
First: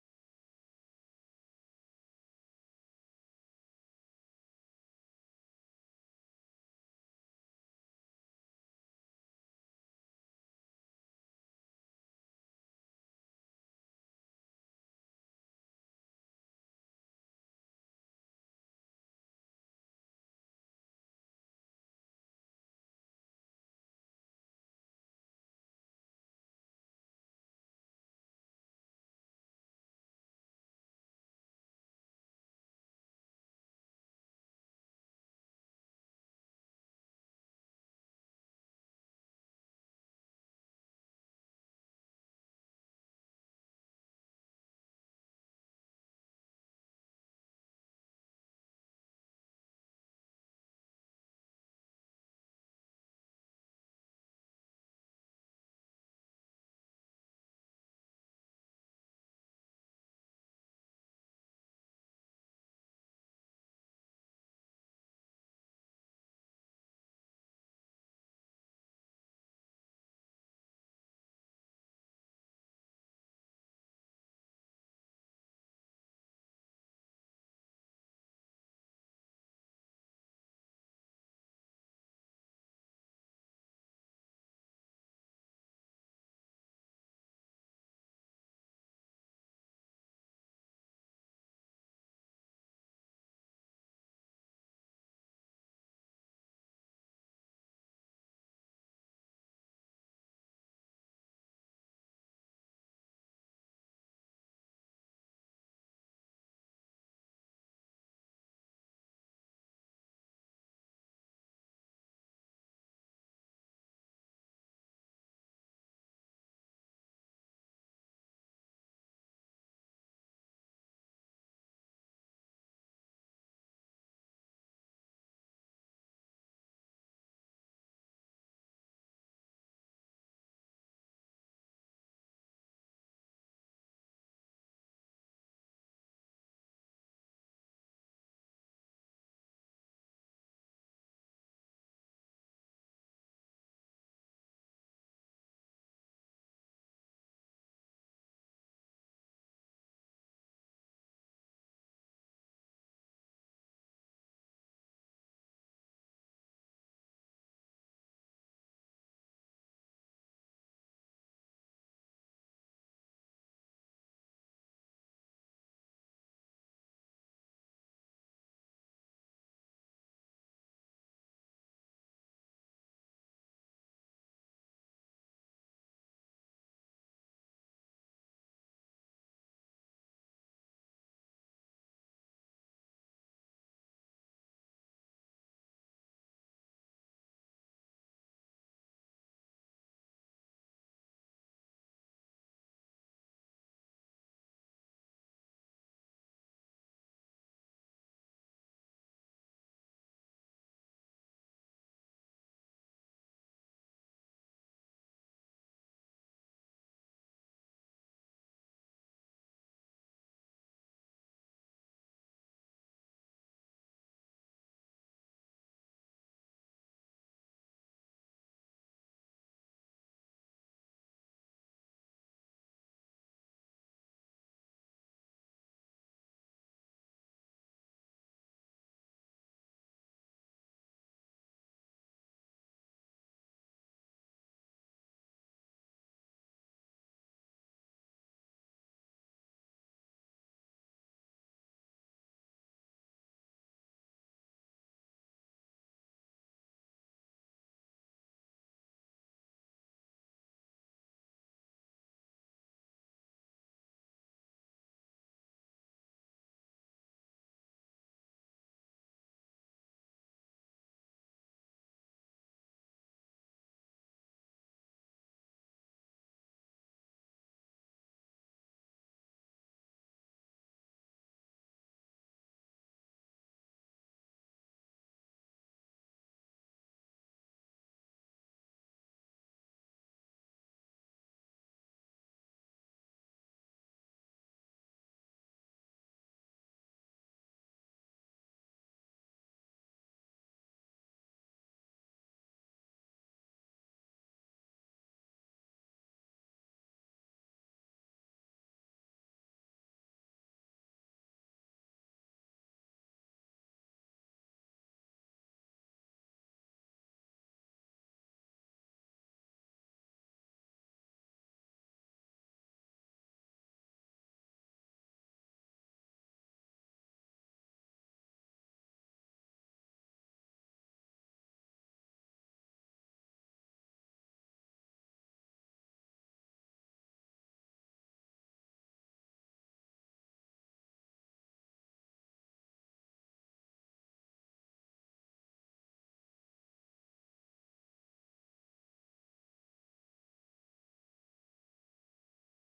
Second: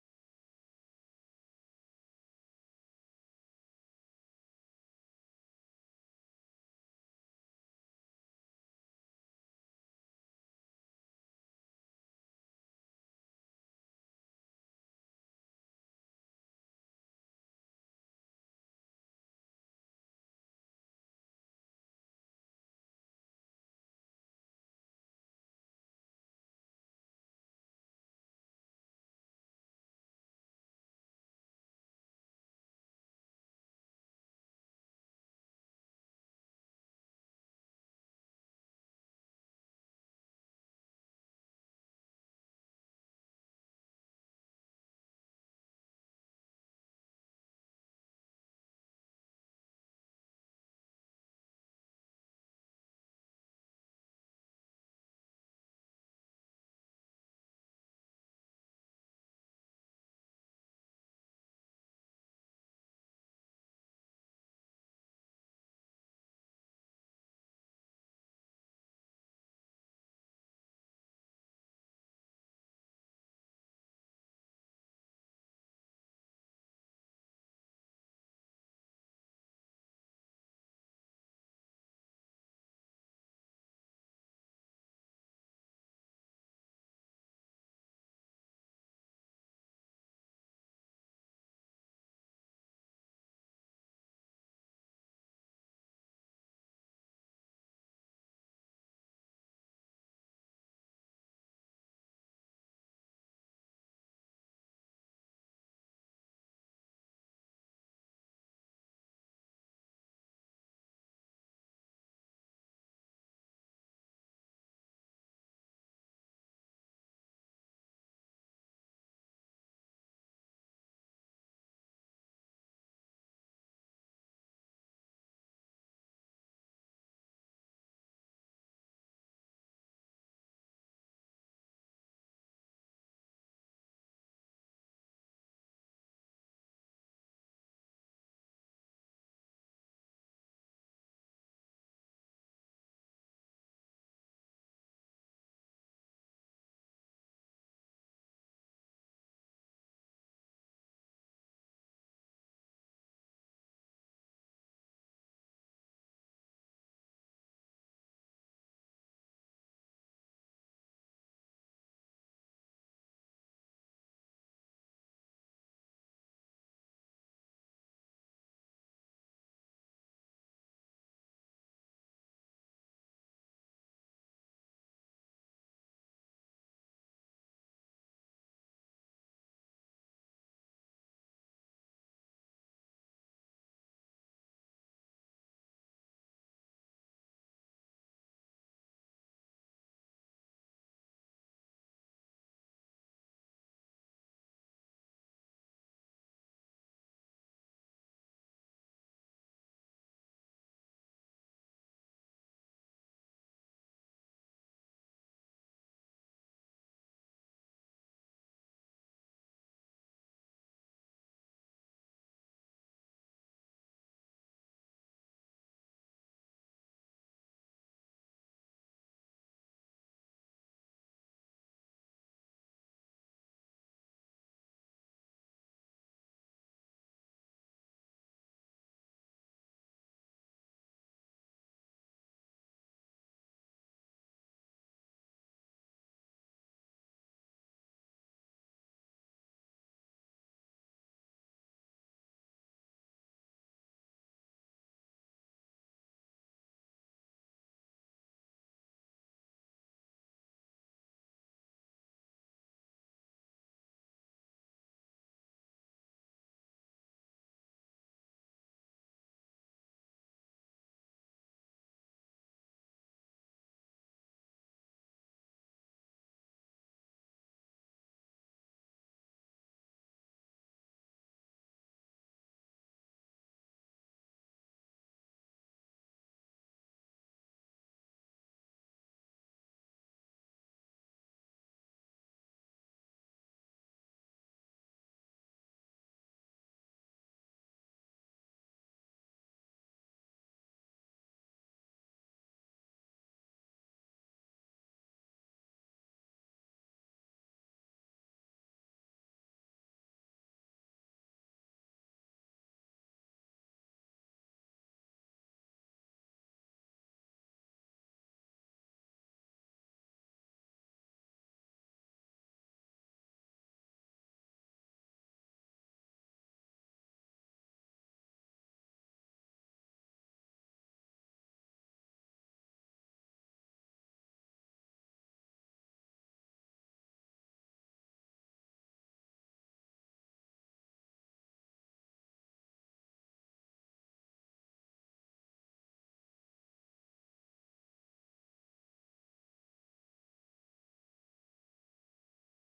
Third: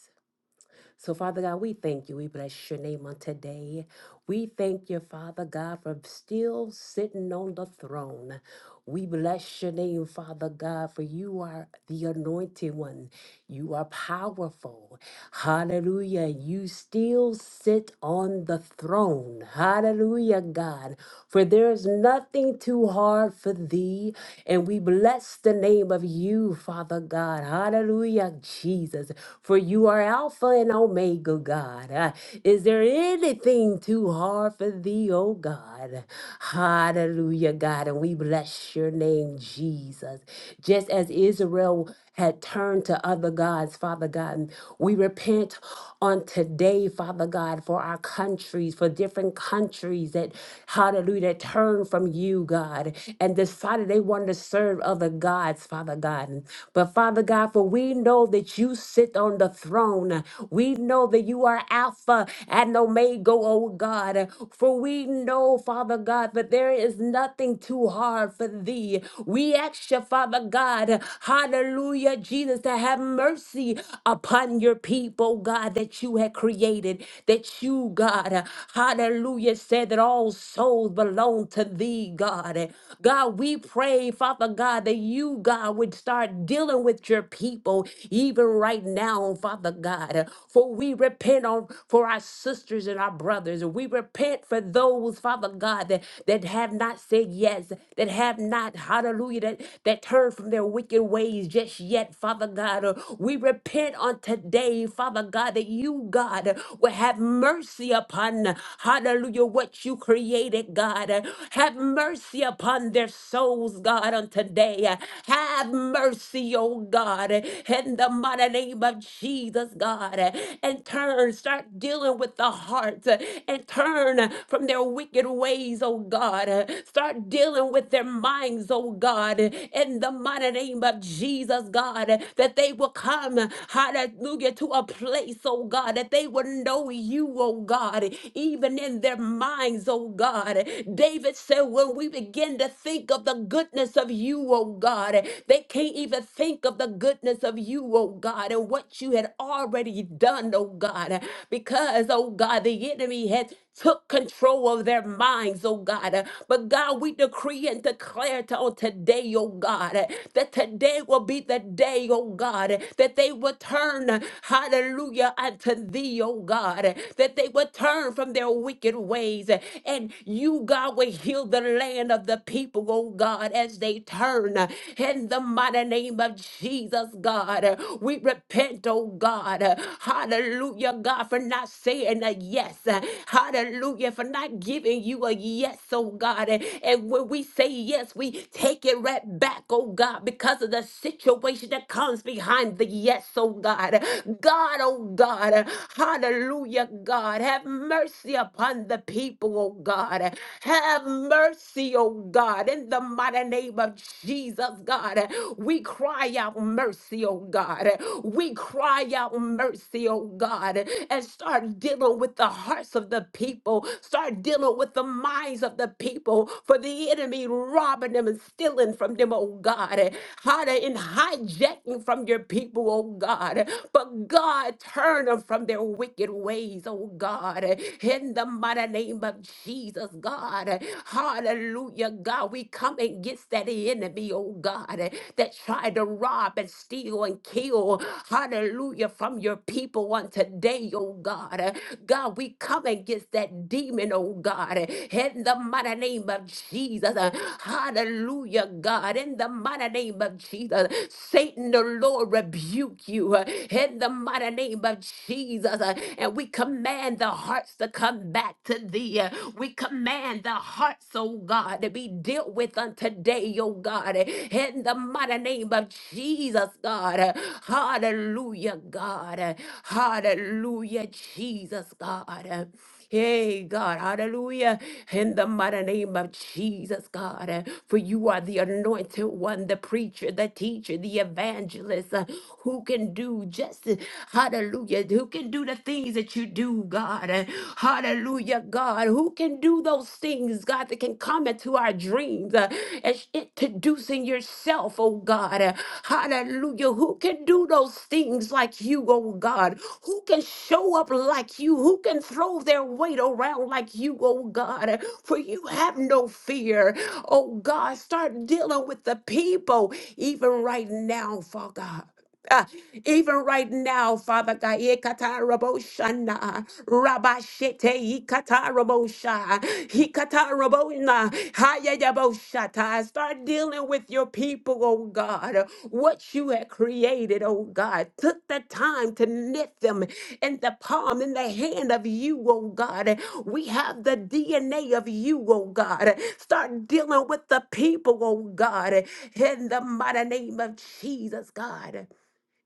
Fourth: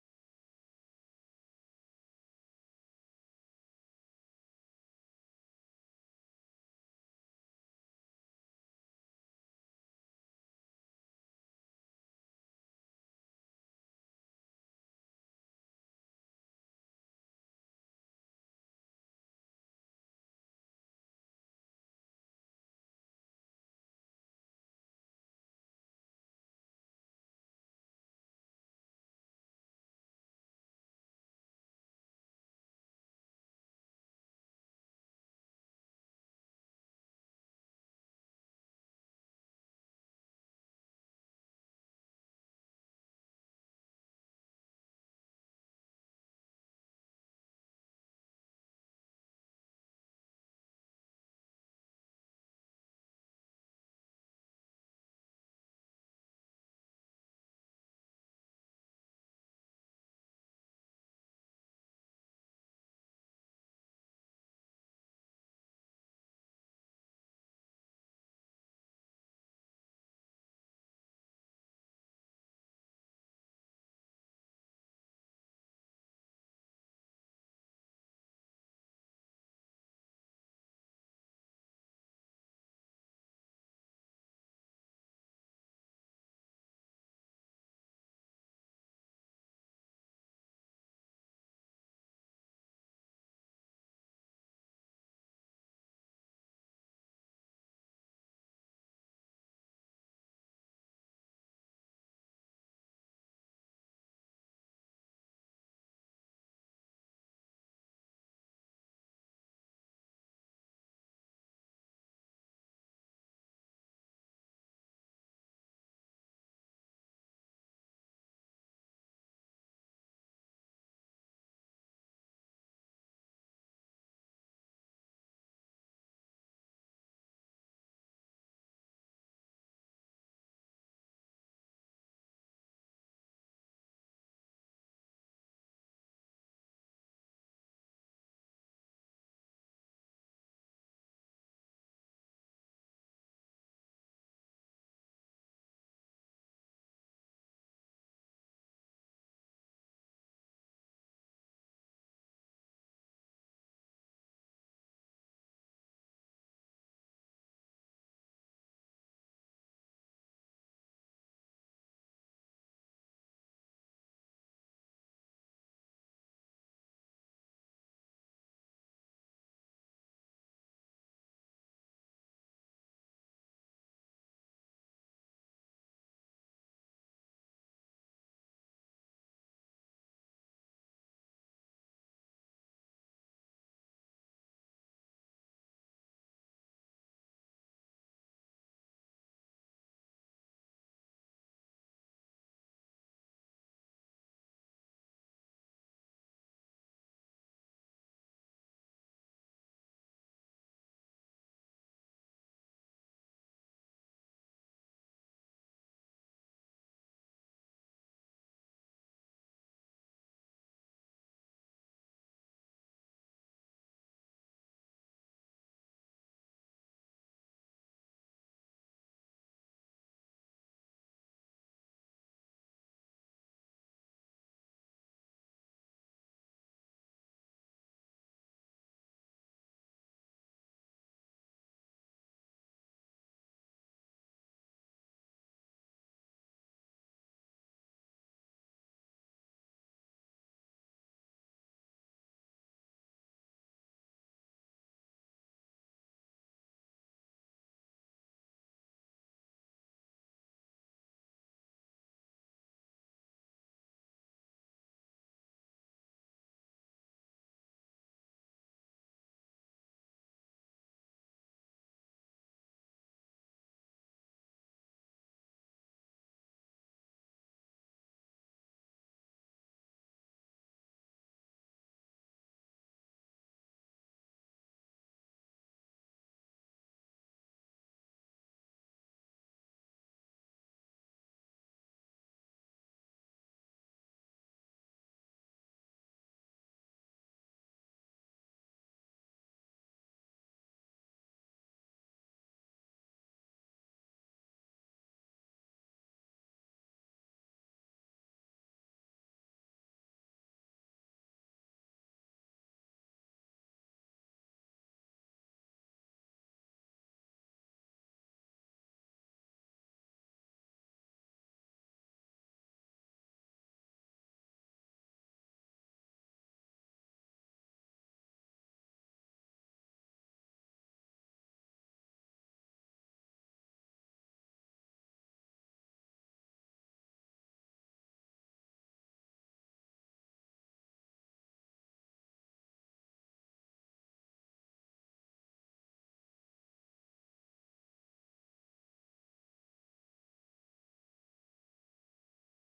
S3: So, Father God, we thank you. We bless your name on today. We thank you, Father God, for still sitting on the throne. We bless your name, Father God, for you are the anointed one. You are powerful. Hallelujah. You still sit on the throne. Hallelujah, God. For there is nothing too hard for thee. And we bless the name of you, Father God. Hallelujah, Jesus for you are Alpha and Omega, God. Uh, Is there anything too hard for thee, oh God? Hallelujah, God. And we bless your name, Jesus. Just as Israel had turned to other gods, Father God, we repent on today, Father God, for our countries, for different countries that, hallelujah, that turned from you, God, and decided they wanted to serve other gods, Father God. But Father God, God, for we know that you sit on the throne. We know that you are Alpha and Omega, oh God. For we know, Father God, that there is nothing too hard for thee. We ask you, Father God, hallelujah, Jesus, to have mercy upon your people, God, that you had created, that you, God, hallelujah, said that all souls belong to thee, God. God, we pray, Father God, that you, God, God, would start dealing with your people even right now, Father God. For we repent on for our sisters and our brothers. We repent for those, Father God, that, that have not said yes, that have not, hallelujah, that, that turned from their wicked ways just yet, Father God. Uh, We repent on today, Father God, that you, God, uh, will have mercy upon, uh, hallelujah, what you created, God. Uh, Have mercy upon their souls, God. God, on today. Uh, Have mercy, oh God, uh, in the mighty name of Jesus, God. uh, And turn, start dealing with the heart uh, and turn uh, from their wicked ways, oh God. uh, Start dealing with their minds, oh God, uh, in the mighty name of Jesus, God, uh, that they will come, uh, hallelujah, to a place, oh God, that they will know you, oh God, even in their minds, oh God. David said, when we begin begin to think of the goodness of you, oh God. They can't even think of the goodness of you, oh God, and what you had already done, oh God, because, oh God, the enemy had took control of their minds, oh God. But God, we decree and declare to on today, oh God, that today will be the day, oh God, that they will turn, hallelujah, unto thee, oh God, that they will turn from their wicked ways and you, God will heal the land of the people, oh God, as they turn uh, in the mighty name of Jesus, God. Uh, We repent, oh God. Uh, Hallelujah, God, for not saying a yes. Uh, Hallelujah, for not giving you a yes, oh God. And and when we say yes, we take it right back, oh God, because of the situation that comes behind the yes, oh God. God, oh God. Hallelujah, God. Have mercy upon the people, oh God. Have mercy, oh God, in the mighty name of Jesus, God. We cry out mercy, oh God. We cry out mercy, oh God, and start dealing with the hearts of the people. Start dealing with the minds of the people for the enemy robbing them and stealing from them, oh God. Hiding and hijacking from your people, oh God. But God, turn them from their wicked ways, oh God, in the mighty name of Jesus, God. Hallelujah, God. We come against that enemy, oh God, that tried to rob and steal and kill, hallelujah, from your people on today, oh God. God, we come against that demon, oh God, in the mighty name of Jesus. Hallelujah, God, in the mighty name of Jesus. Satan, the Lord, rebuke you in the mighty name of Jesus. Jesus. uh, And we command the hearts to come back to thee. uh, We command the hearts, oh God, to be dealt with unto day, oh God. uh, In the mighty name of Jesus, God. uh, Hallelujah, God. uh, Hallelujah, Jesus, God. uh. Hey, God, hallelujah. In the mighty name of Jesus, God, uh, for you are the anointed one, the preacher, the teacher, the evangelist, uh, who can do just, uh, hallelujah, who can do the things that you do, God. uh, Hallelujah, God, who can do those things, God, that can come into our dreams. uh, things uh, as introducing yourself, oh God. Uh, Hallelujah. Who can do those things like you, oh God? Who can show up like you? Who can throw their weight around like you, oh God? Uh, For you have no fear, oh God. Start dealing with the people even right now, Father God. Uh, even right now, Father God, Ekatarabosana, Rabashete, Ekatarabosha, Ekatarabona, Hayayaboshata. Start dealing with your people, oh God, what you have created, oh God. Took the time to knit them in the palm, in the hand of you, oh God. We have the DNA of you, oh God. Start dealing with the people, oh God, in the mighty name of Jesus, God.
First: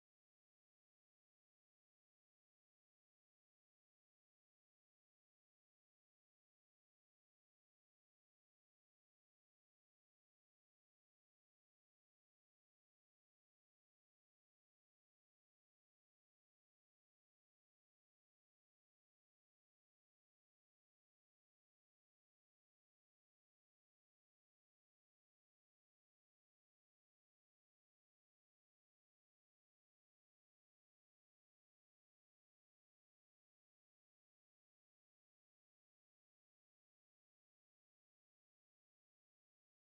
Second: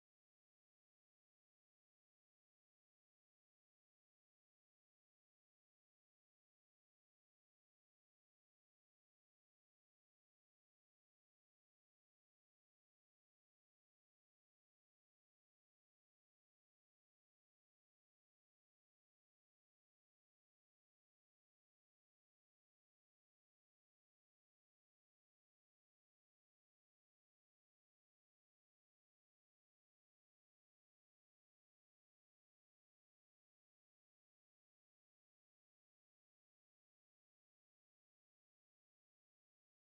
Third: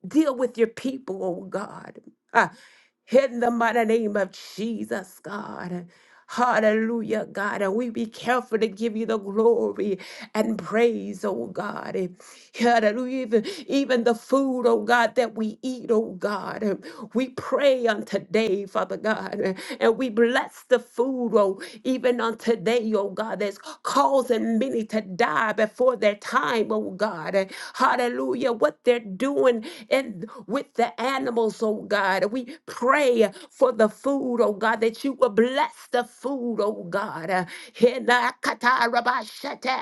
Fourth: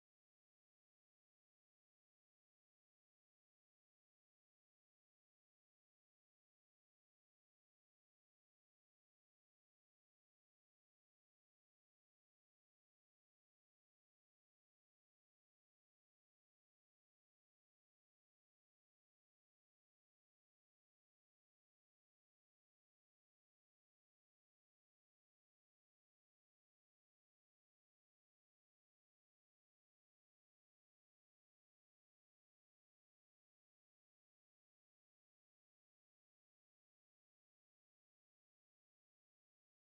S3: Deal with your people, oh God. Ah, in the mighty name of Jesus, God. Hallelujah, God. And we be careful to give you the glory and praise, oh God. Eh, Hallelujah. Even, even the food, oh God, that we eat, oh God. Eh, We pray on today, Father God. eh, And we bless the food, oh, even on today, oh God, that's causing many to die before their time, oh God. Eh, Hallelujah. What they're doing and with the animals, oh God. God. We pray for the food, oh God, that you will bless the food, oh God. Uh, Hinakatarabashata,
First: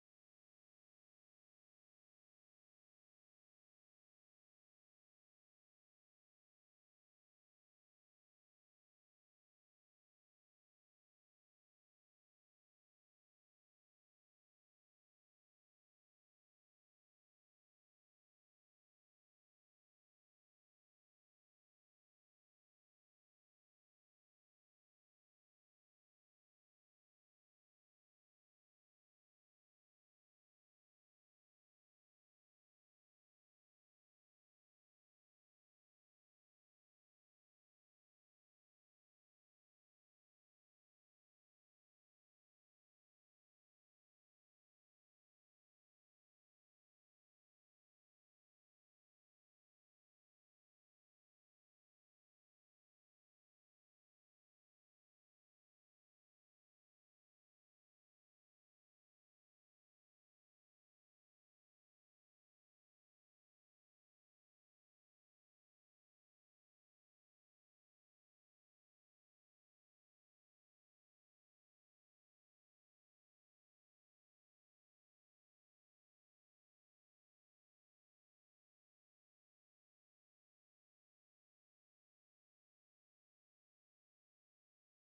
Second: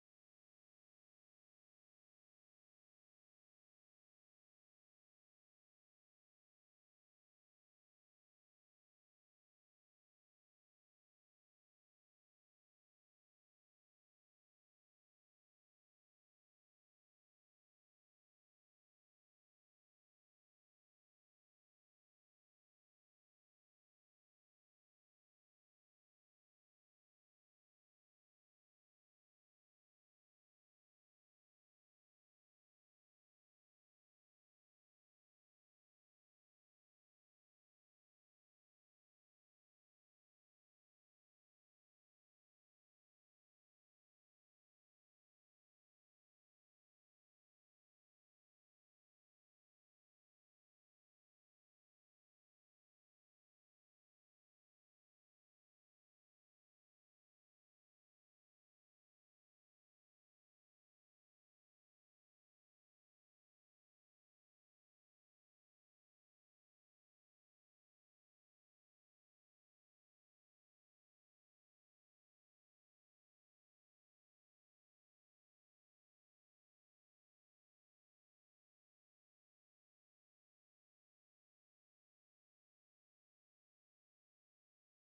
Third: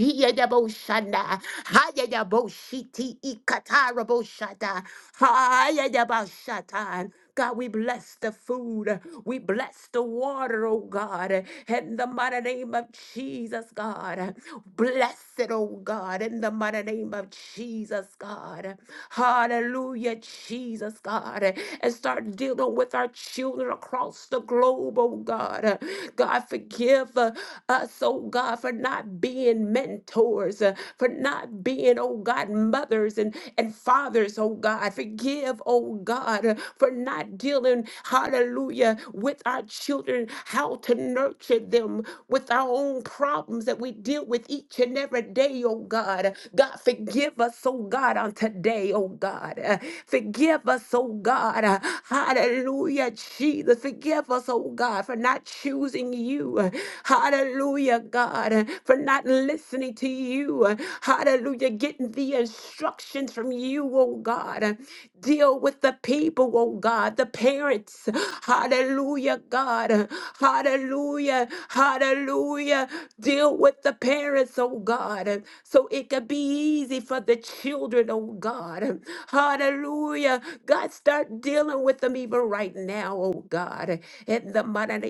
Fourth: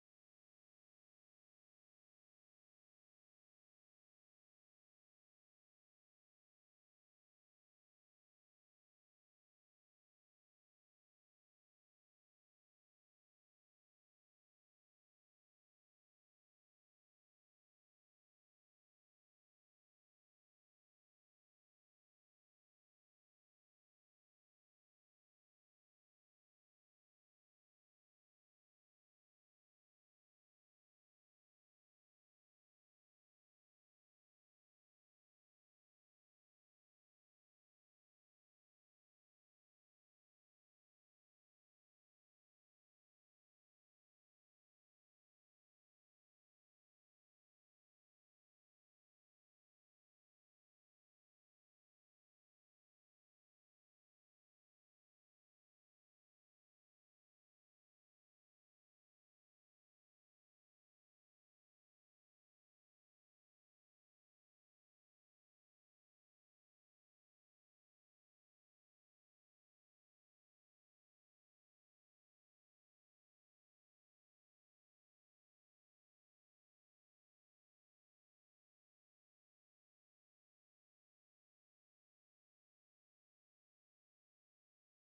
S3: Hiyadaboshana, Hayadaboshiti, Ikatarabashata, Hayadaboshata. God, we bless the food. We bless the water, oh God. In the mighty name of Jesus, God. Bless it, oh God. In the mighty name of Jesus, God. Hallelujah, Jesus, God. And start dealing with our children across the globe, oh God. God, forgive uh, us, oh God, for not being mentors, uh, for not being, oh God, mothers mothers and, and fathers, oh God. Forgive, oh God, for not dealing, hallelujah, with our children, how to nurture them with our own problems that we deal with each and every day, oh God. God, forgive us, oh God, on today, oh God. Uh, Forgive us, oh God. Uh, Hallelujah, Jesus. Forgive us, oh God, for not choosing you. Uh, Hallelujah, God. uh, for for not listening to you. Hallelujah. Getting the instructions from you, oh God. Deal with the people, oh God, the parents. Hallelujah, God. Hallelujah. Hallelujah. Deal with the parents, oh God, so it could be easy for the children, oh God. Hallelujah. God, start dealing with them even right now, oh God. In the manana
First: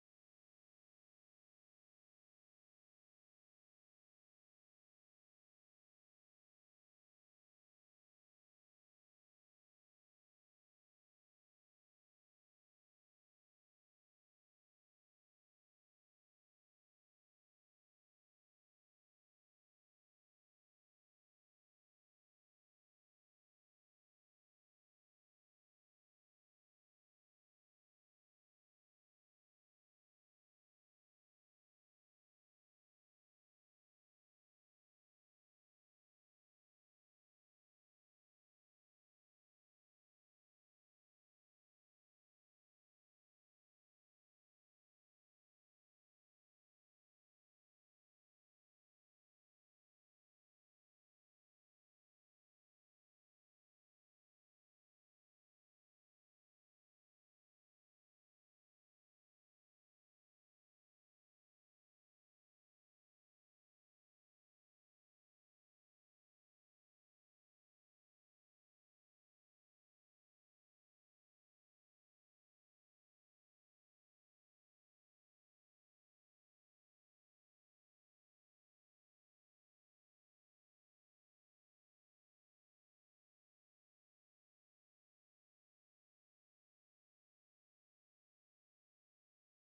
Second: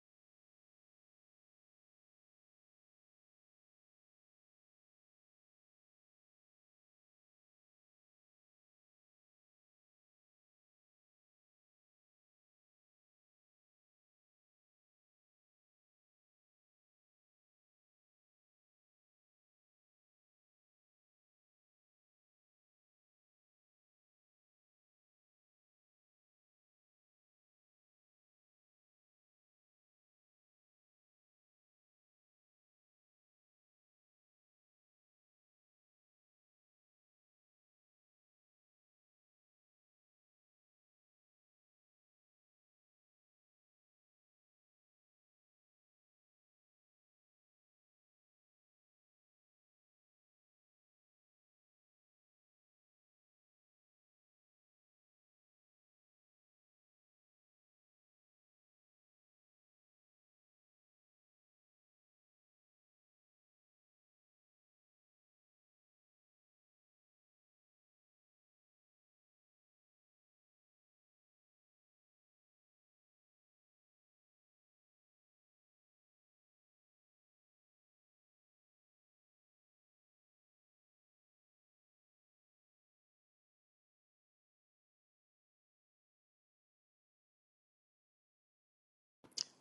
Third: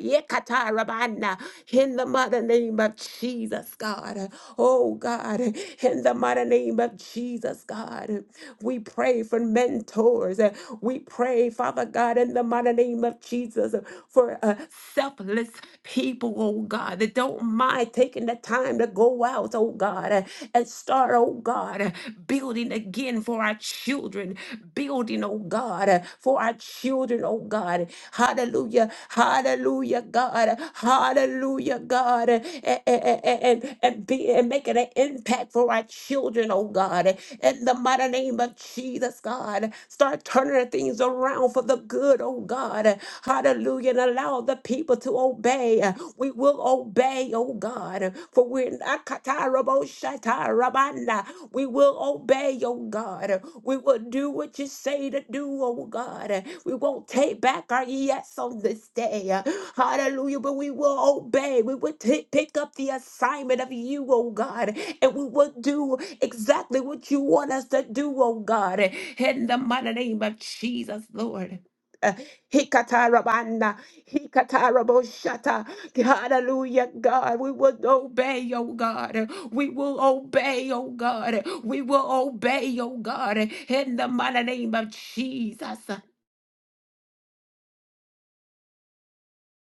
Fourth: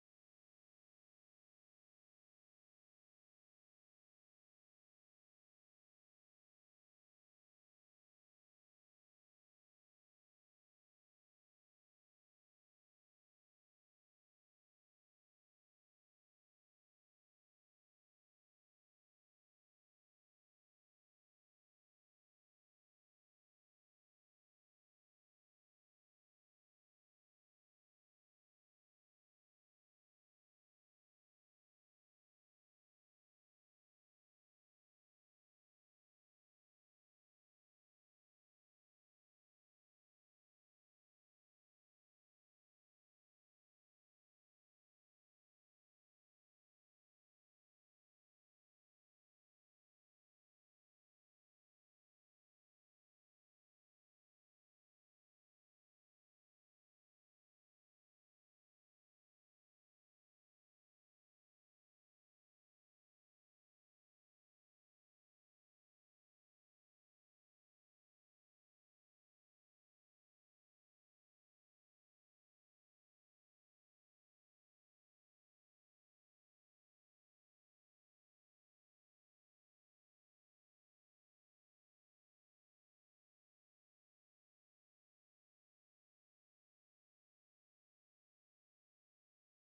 S3: in the mighty name of Jesus, God. Oh, God, in the mighty name of Jesus, God. We pray for mentors. uh, We pray, Father God, in the mighty name of Jesus, uh, for uh, selfless people, oh God, that don't mind taking the time to go out, oh God, uh, and start, oh God, uh, building again for our children, building, oh oh God, uh, for our children, oh God. Hallelujah, hallelujah, God, hallelujah, God, and, and, and, and, be, and making an impact for our children, oh God. In the mighty name of Jesus, God, start turning the things around for the good, oh God. Hallelujah, and allow the people to obey. We will obey, oh God, for we're not we will obey, oh God. We will do what you say to do, oh God. We won't take back our yes on this day. Hallelujah. But we will obey. We will t- pick up the assignment of you, oh God. And we will do exactly what you want us to do, oh God. In the mighty name of Jesus, Lord. Uh, Hikatarabo-shata. Hallelujah, God. We will obey, oh God. We will obey, oh God. We will obey, oh God. In the mighty name of Jesus.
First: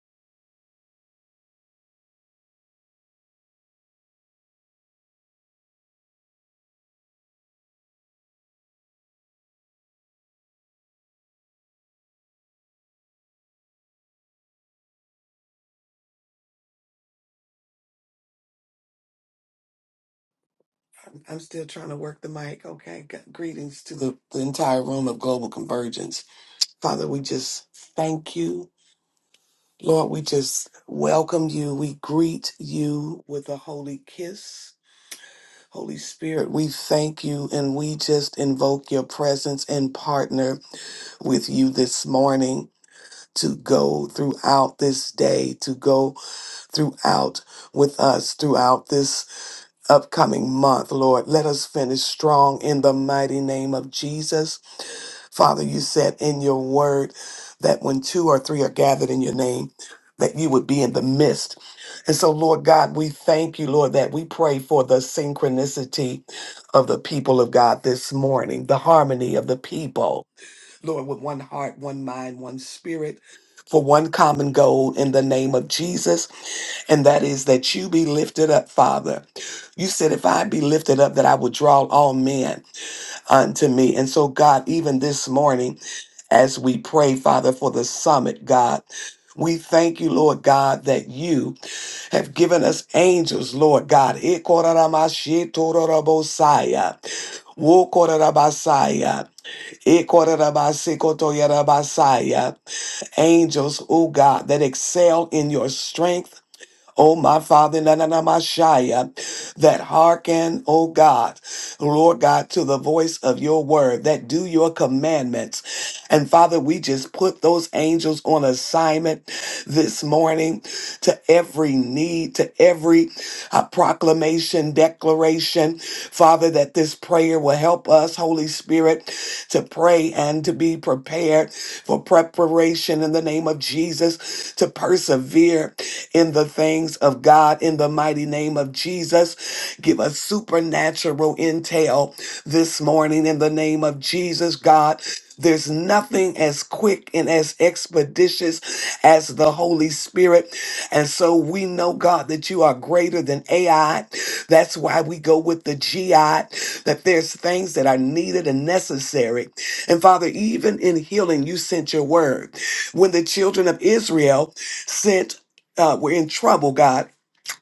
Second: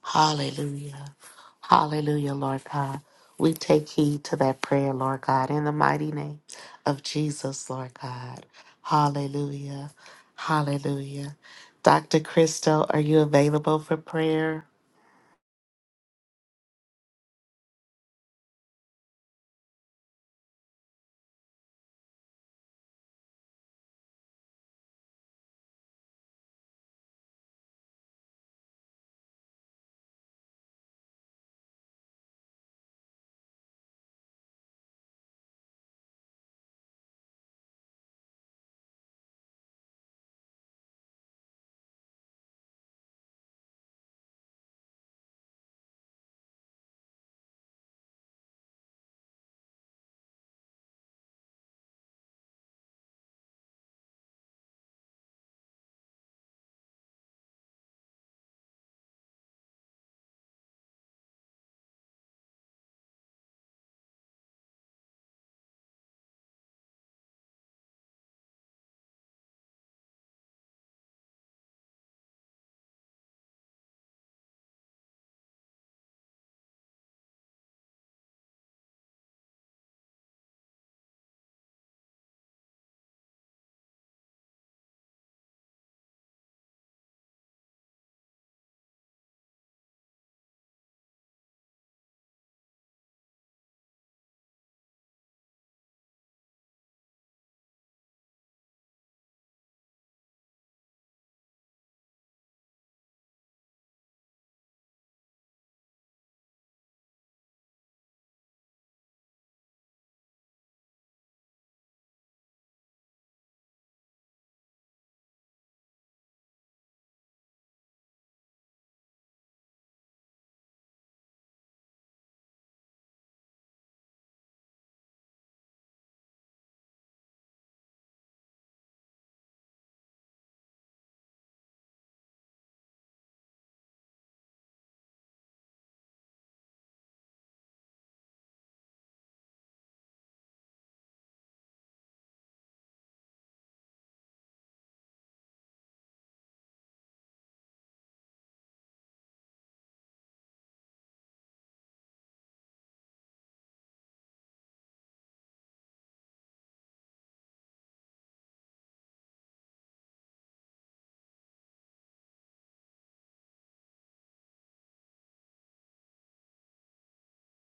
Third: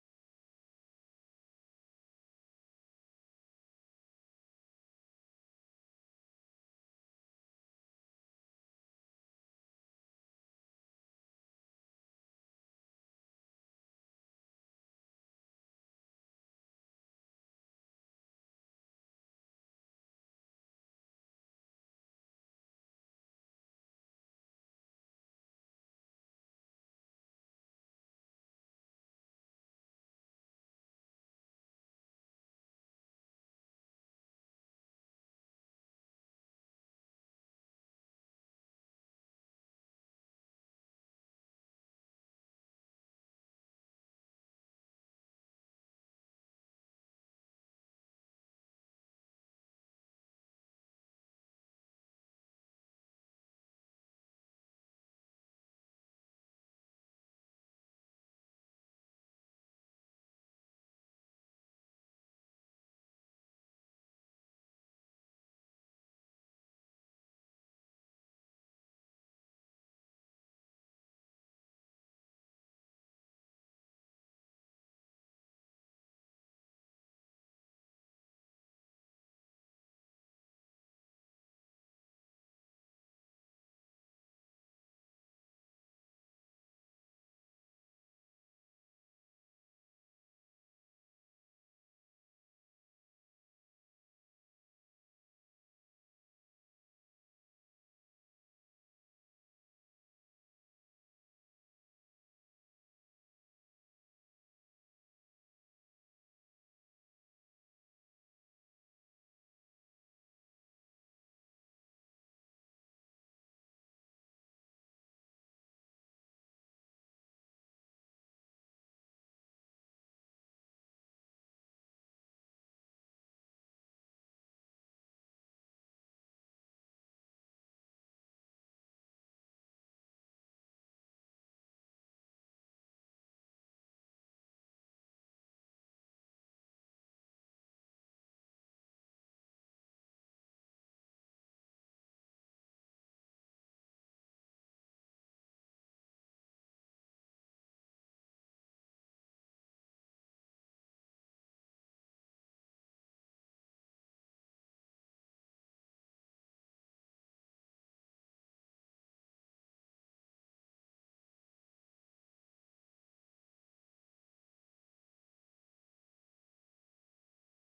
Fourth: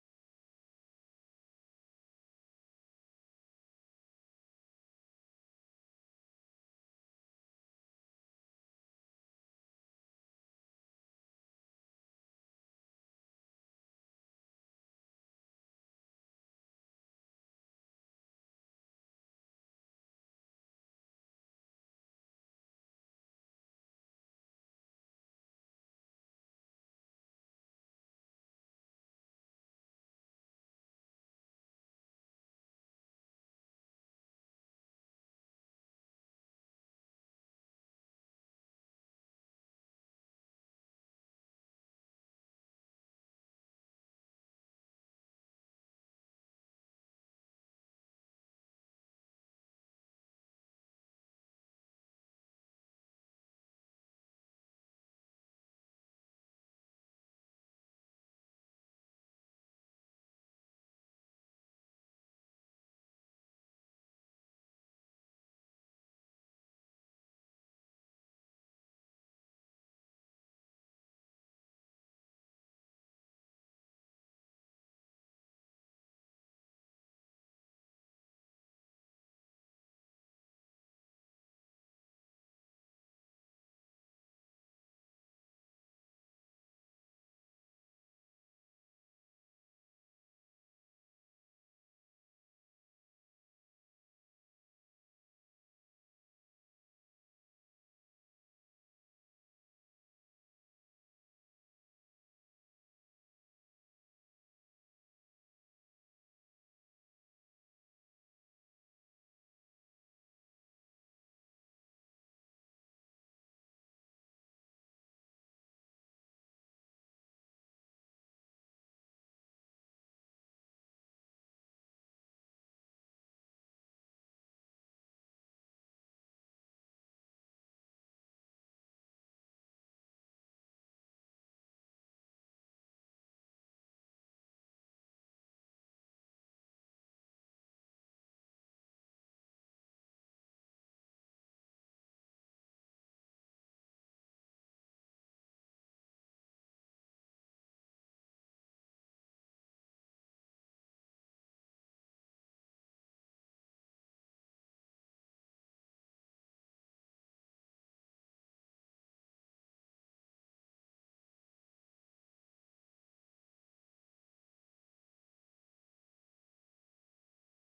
S1: Hallelujah. Hallelujah, Lord God. We take heed to that prayer, Lord God, in the mighty name of Jesus, Lord God. Hallelujah. Hallelujah. Dr. Crystal, are you available for prayer?
S4: I'm still trying to work the mic. Okay. G- Greetings to the, the entire room of Global Convergence. Father, we just thank you. Lord, we just welcome you. We greet you with a holy kiss. Holy Spirit, we thank you and we just invoke your presence and partner with you this morning to go throughout this day, to go throughout with us throughout this upcoming month, Lord. Let us finish strong in the mighty name of Jesus. Father, you said in your word that when two or three are gathered in your name, that you would be in the midst. And so, Lord God, we thank you, Lord, that we pray for the synchronicity of the people of God this morning, the harmony of the people, Lord, with one heart, one mind, one spirit, for one common goal in the name of Jesus and that is that you be lifted up, Father. You said, if I be lifted up, that I would draw all men unto me. And so, God, even this morning, as we pray, Father, for the summit, God, we thank you, Lord God, that you have given us angels, Lord God. Ikoramashitororobosaya, wokororobasaya, ikororobasekotoyorobasaya. Angels, oh God, that excel in your strength Oh, my Father, na- na- na- Messiah, that hearken, oh God, Lord God, to the voice of your word, that do your commandments. And Father, we just put those angels on assignment this morning to every need, to every uh, proclamation, declaration, Father, that this prayer will help us, Holy Spirit, to pray and to be prepared for preparation in the name of Jesus, to persevere in the things of God in the mighty name of Jesus. Give us supernatural intel this morning in the name of Jesus, God. There's nothing as quick and as expeditious as the Holy Spirit. And so we know, God, that you are greater than AI. That's why we go with the GI, that there's things that are needed and necessary. And Father, even in healing, you sent your word. When the children of Israel sent uh, were in trouble, God,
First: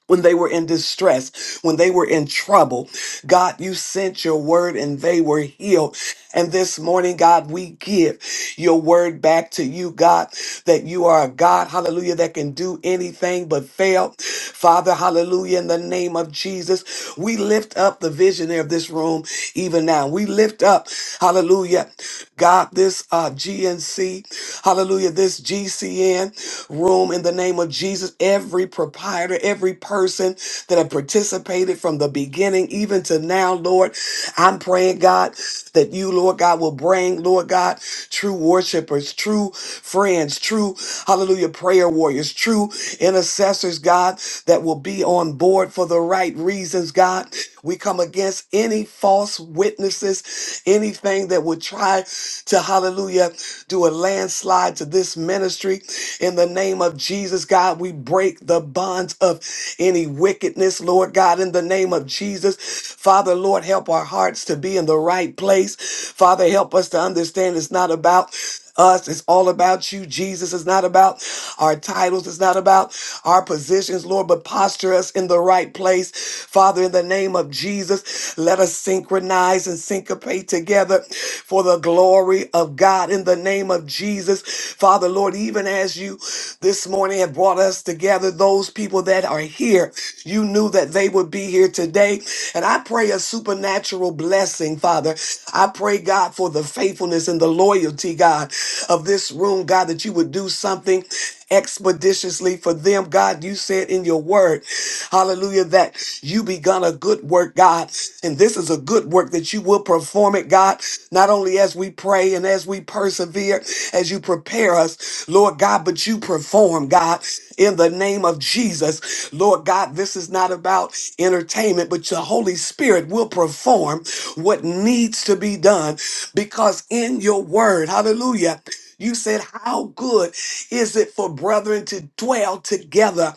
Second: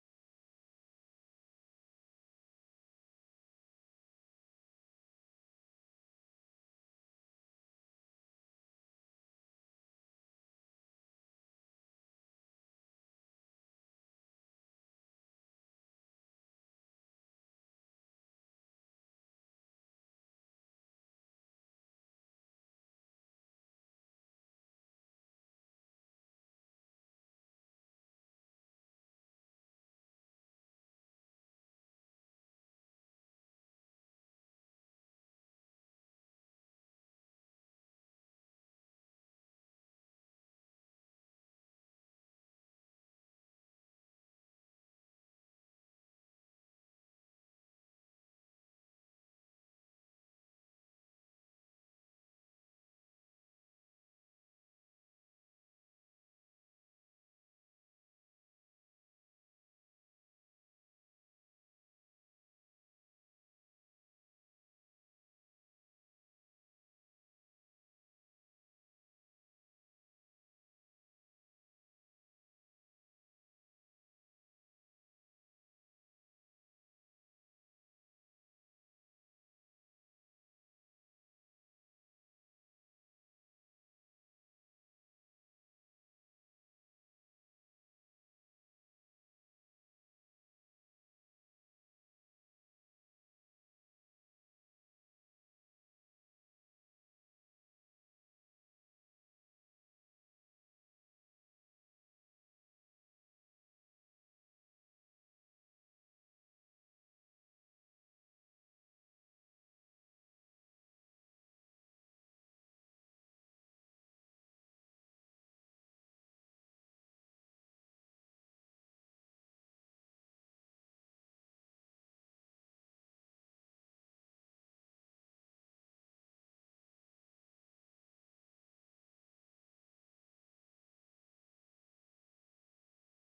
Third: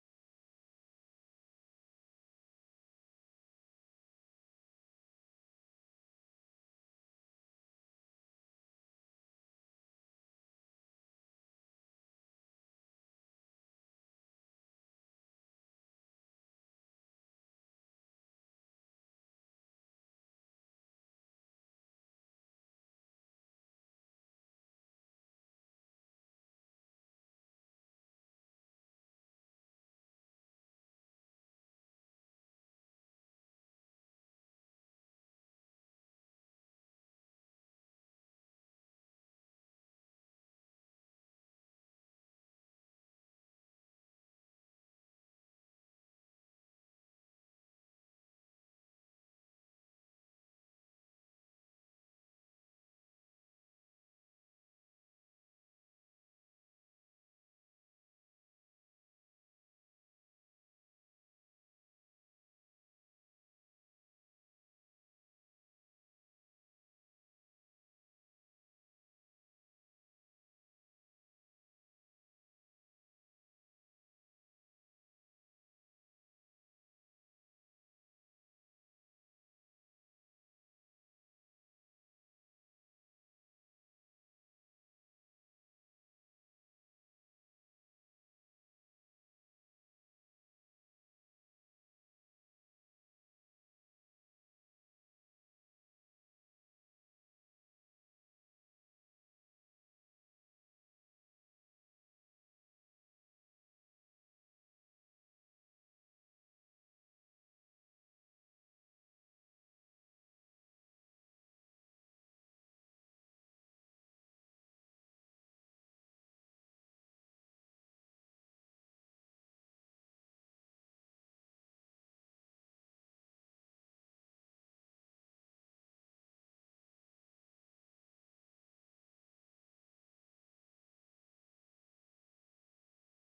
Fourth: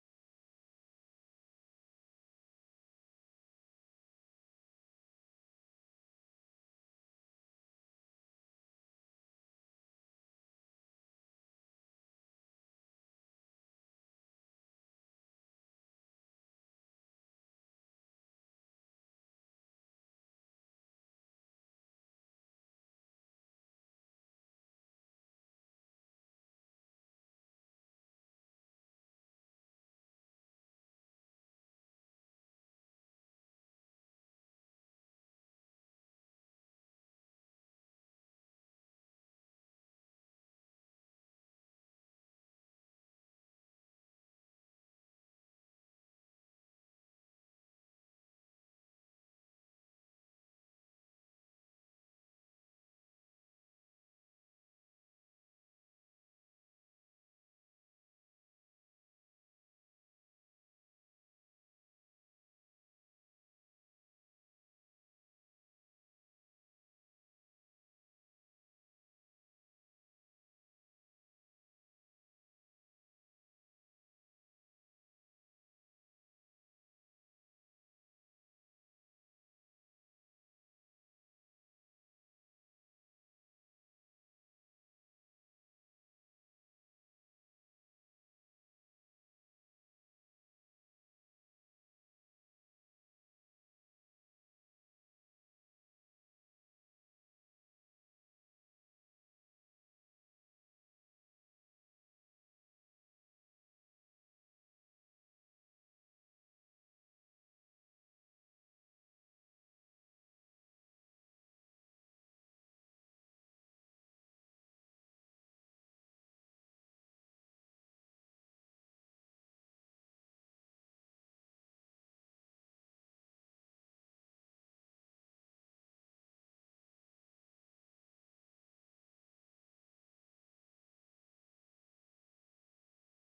S4: when they were in distress, when they were in trouble. God, you sent your word and they were healed. And this morning, God, we give your word back to you, God, that you are a God, hallelujah, that can do anything but fail. Father, hallelujah, in the name of Jesus, we lift up the visionary of this room even now. We lift up, hallelujah, God, this uh, GNC, hallelujah, this GCN room in the name of Jesus, every proprietor, every person person that have participated from the beginning even to now, Lord. I'm praying, God, that you, Lord God, will bring, Lord God, true worshipers, true friends, true, hallelujah, prayer warriors, true intercessors, God, that will be on board for the right reasons, God. We come against any false witnesses, anything that would try to, hallelujah, do a landslide to this ministry. In the name of Jesus, God, we break the bonds of any wickedness, Lord God, in the name of Jesus. Father, Lord, help our hearts to be in the right place. Father, help us to understand it's not about us. It's all about you, Jesus. It's not about our titles. It's not about our positions, Lord, but posture us in the right place. Father, in the name of Jesus, let us synchronize and syncopate together for the glory of God. In the name of Jesus, Father, Lord, even as you this morning have brought us together, those people that are here, you knew that they would be here today. And I pray a supernatural blessing, Father. I pray, God, for the faithfulness and the loyalty God, of this room, God, that you would do something expeditiously for them. God, you said in your word, hallelujah, that you begun a good work, God. And this is a good work that you will perform it, God, not only as we pray and as we persevere, as you prepare us, Lord God, but you perform, God, in the name of Jesus. Lord God, this is not about entertainment, but your Holy Spirit will perform what needs to be done because in your word, word. Hallelujah. You said, How good is it for brethren to dwell together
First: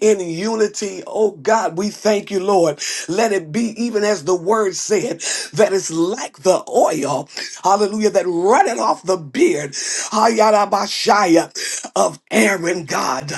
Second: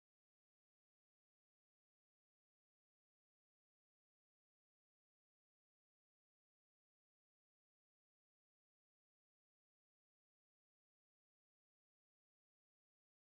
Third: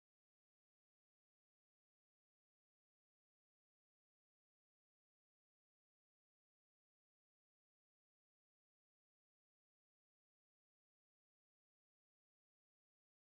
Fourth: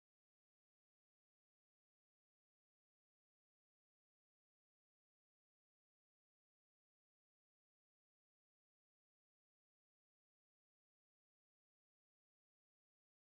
S4: in unity? Oh God, we thank you, Lord. Let it be even as the word said, that is like the oil, hallelujah, that runneth off the beard, hayarabashaya, of Aaron, God.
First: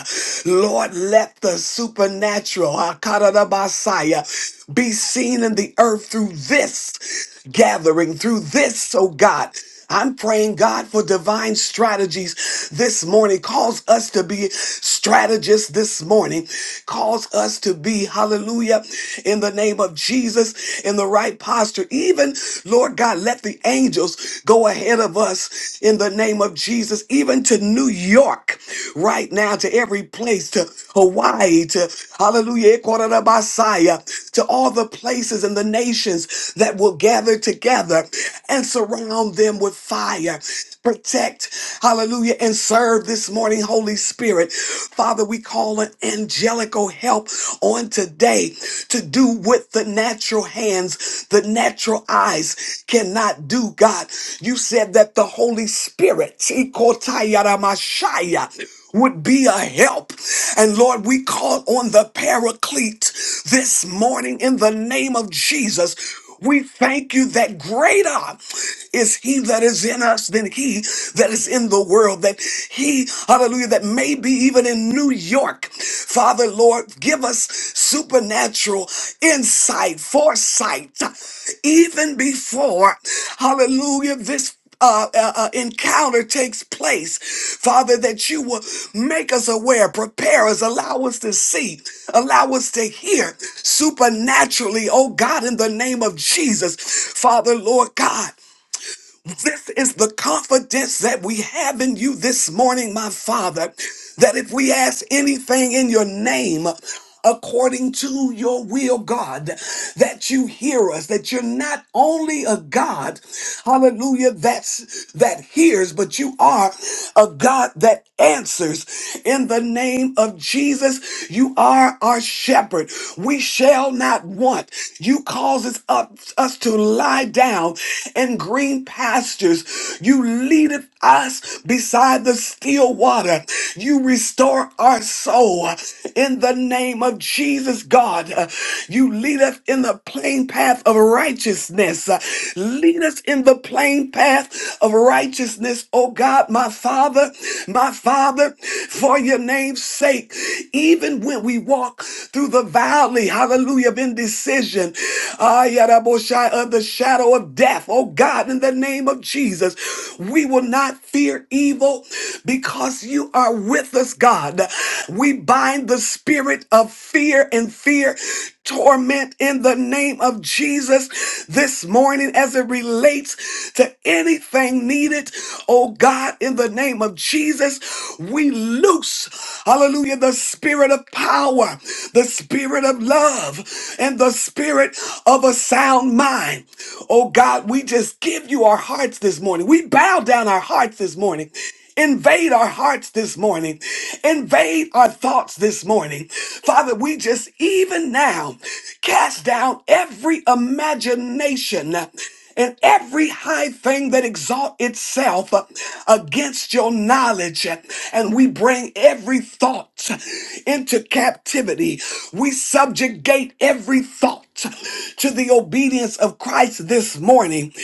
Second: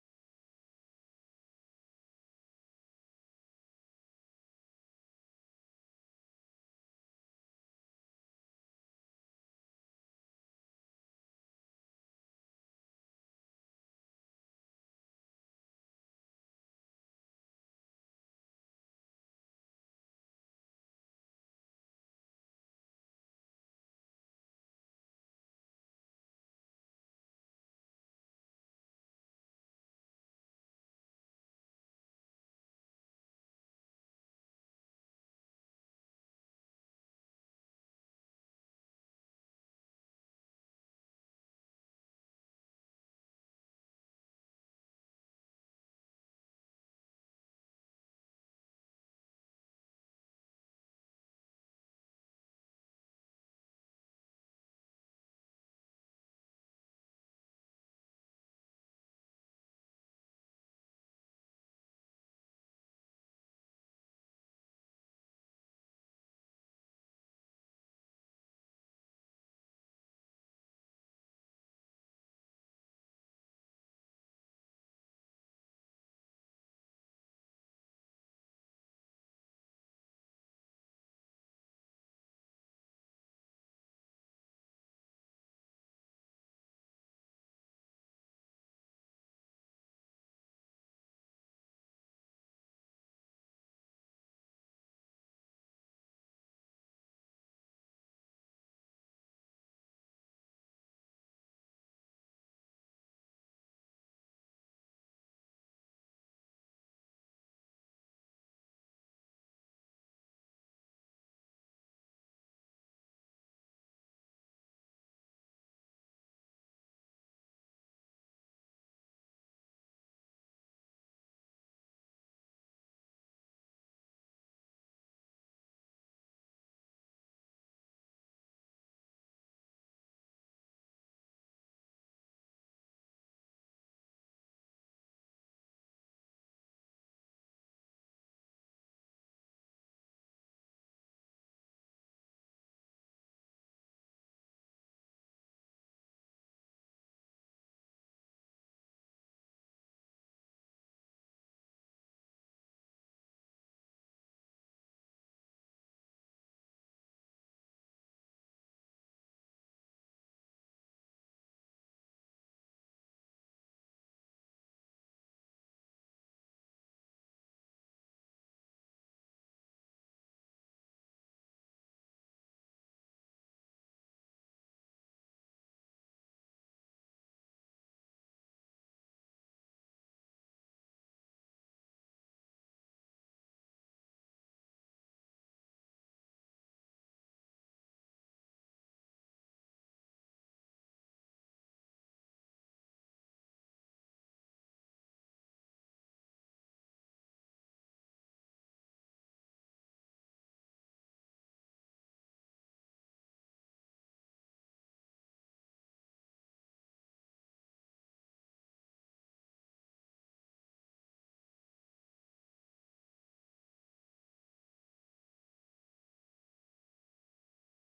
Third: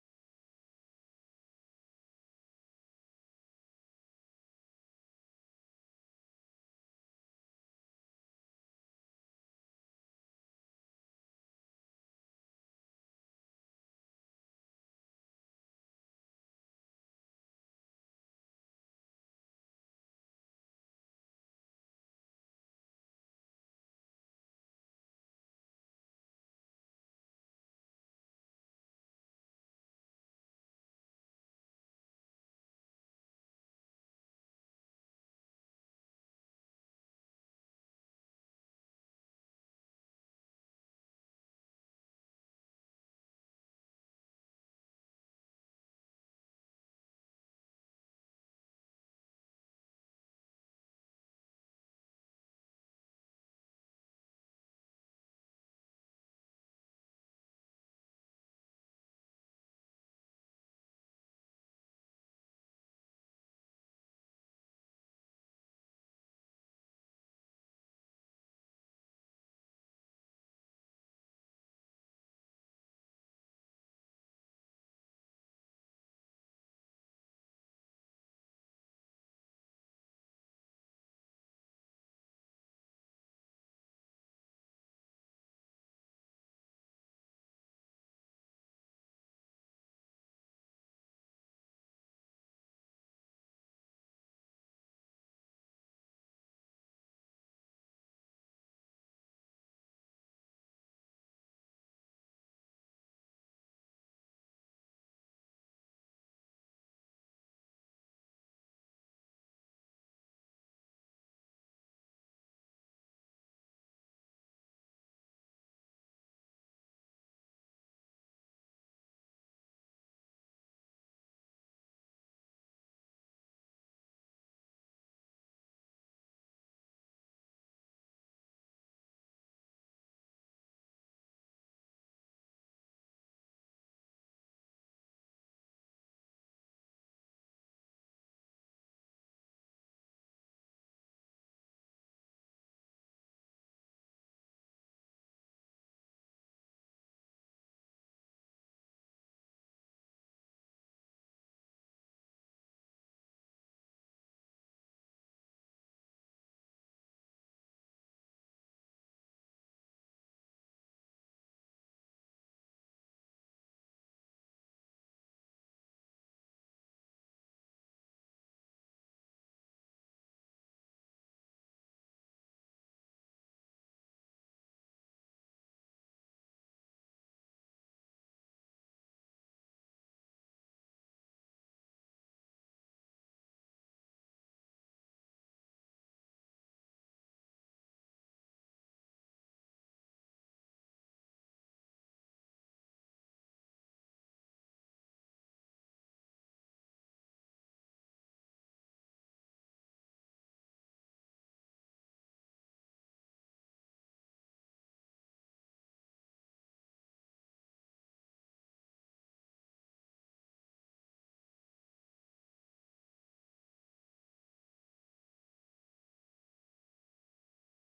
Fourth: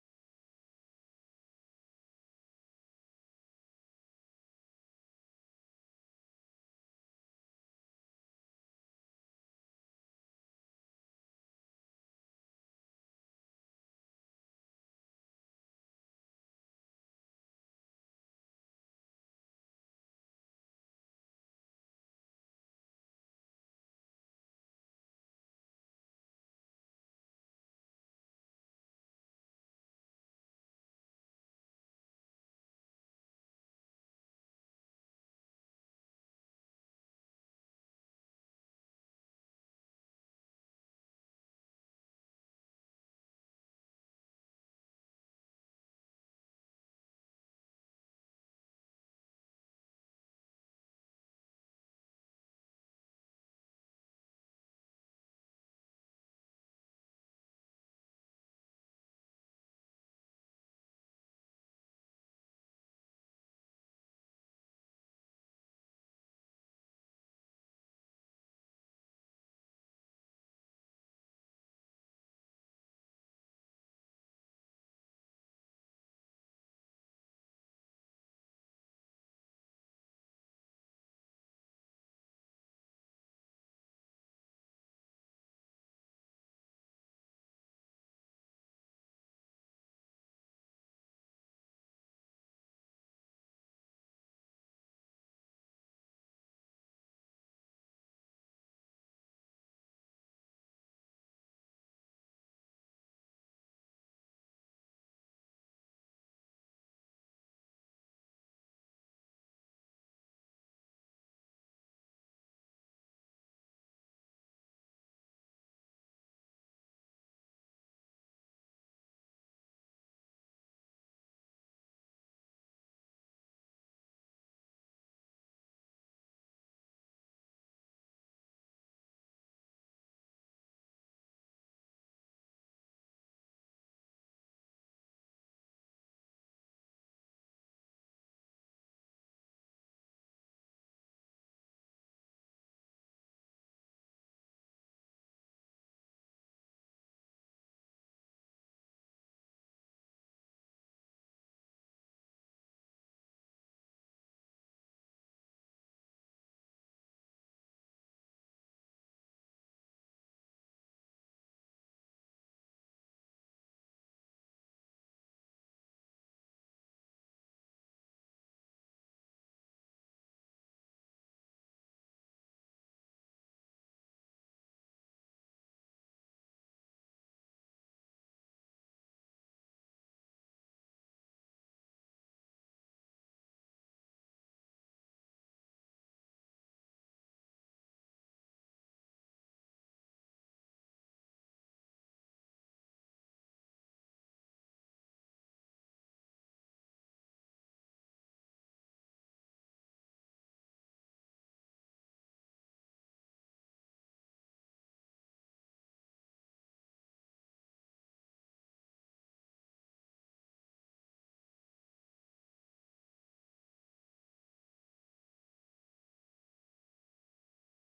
S4: Lord, let the supernatural, hakarabasaya, be seen in the earth through this gathering, through this, oh God. I'm praying, God, for divine strategies this morning. Cause us to be strategists this morning. Cause us to be, hallelujah, in the name of Jesus, in the right posture. Even, Lord God, let the angels go ahead of us in the name of Jesus, even to New York right now, to every place, to Hawaii, to hallelujah, Ecuador, to all the places and the nations that will gather together and surround consume them with fire. Protect, hallelujah, and serve this morning, Holy Spirit. Father, we call an angelical help on today to do what the natural hands, the natural eyes cannot do, God. You said that the Holy Spirit, Tikotayaramashaya, would be a help. And Lord, we call on the paraclete this morning in the name of Jesus. We thank you that greater is he that is in us than he that is in the world. That he, hallelujah, that may be even in New York. Father, Lord, give us supernatural insight, foresight, even before, hallelujah, this uh, uh, uh, encounter takes place, Father, that you will make us aware, prepare us, allow us to see, allow us to hear supernaturally, oh God, in the name of Jesus, Father, Lord God. This is the confidence that we have in you this morning, my Father, that if we ask anything in your name, according to your will, God, that you hear us, that you're not only a God, hallelujah, that's that hears, but you are a God that answers in the name of Jesus. You are our shepherd. We shall not want. You causes up us to lie down in green pastures. You leadeth us beside the still water. You restore our soul in the name of Jesus, God. Uh, You lead us in the plain path of righteousness. Uh, Lead us in the plain path of righteousness, oh God, my Father, my Father, for your name's sake. Even when we walk through the valley, hallelujah, of indecision decision. Ah, Yadaboshai, of the shadow of death. Oh God, in the name of Jesus, we will not fear evil because you are with us, God. We bind the spirit of fear and fear torment in the name of Jesus this morning as it relates to anything needed. Oh God, in the name of Jesus, we loose, hallelujah, the spirit of power the spirit of love, and the spirit of a sound mind. Oh God, we just give you our hearts this morning. We bow down our hearts this morning. Invade our hearts this morning. Invade our thoughts this morning. Father, we just even now cast down every imagination and every high thing that exalt itself uh, against your knowledge. uh, And we bring every thought into captivity. We subjugate every thought to the obedience of Christ this morning,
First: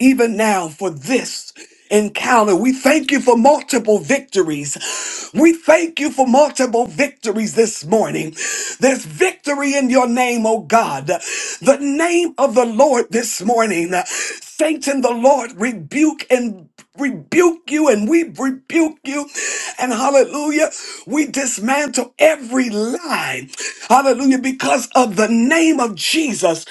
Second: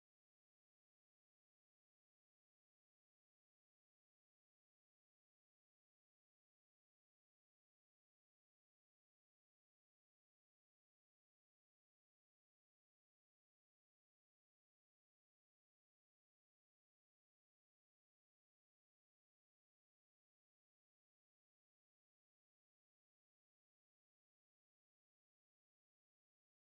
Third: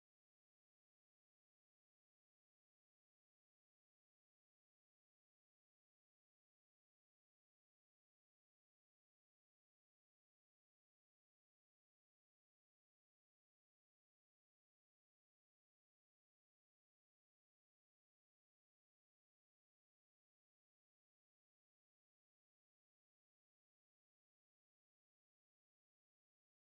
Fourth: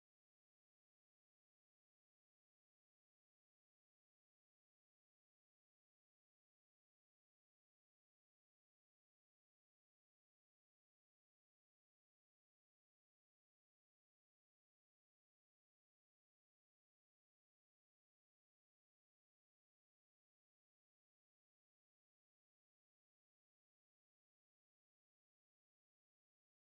S4: even now, for this encounter. We thank you for multiple victories. We thank you for multiple victories this morning. There's victory in your name, oh God. The name of the Lord this morning. Satan, the Lord, rebuke and rebuke you and we rebuke you. And hallelujah, we dismantle every lie. Hallelujah, because of the name of Jesus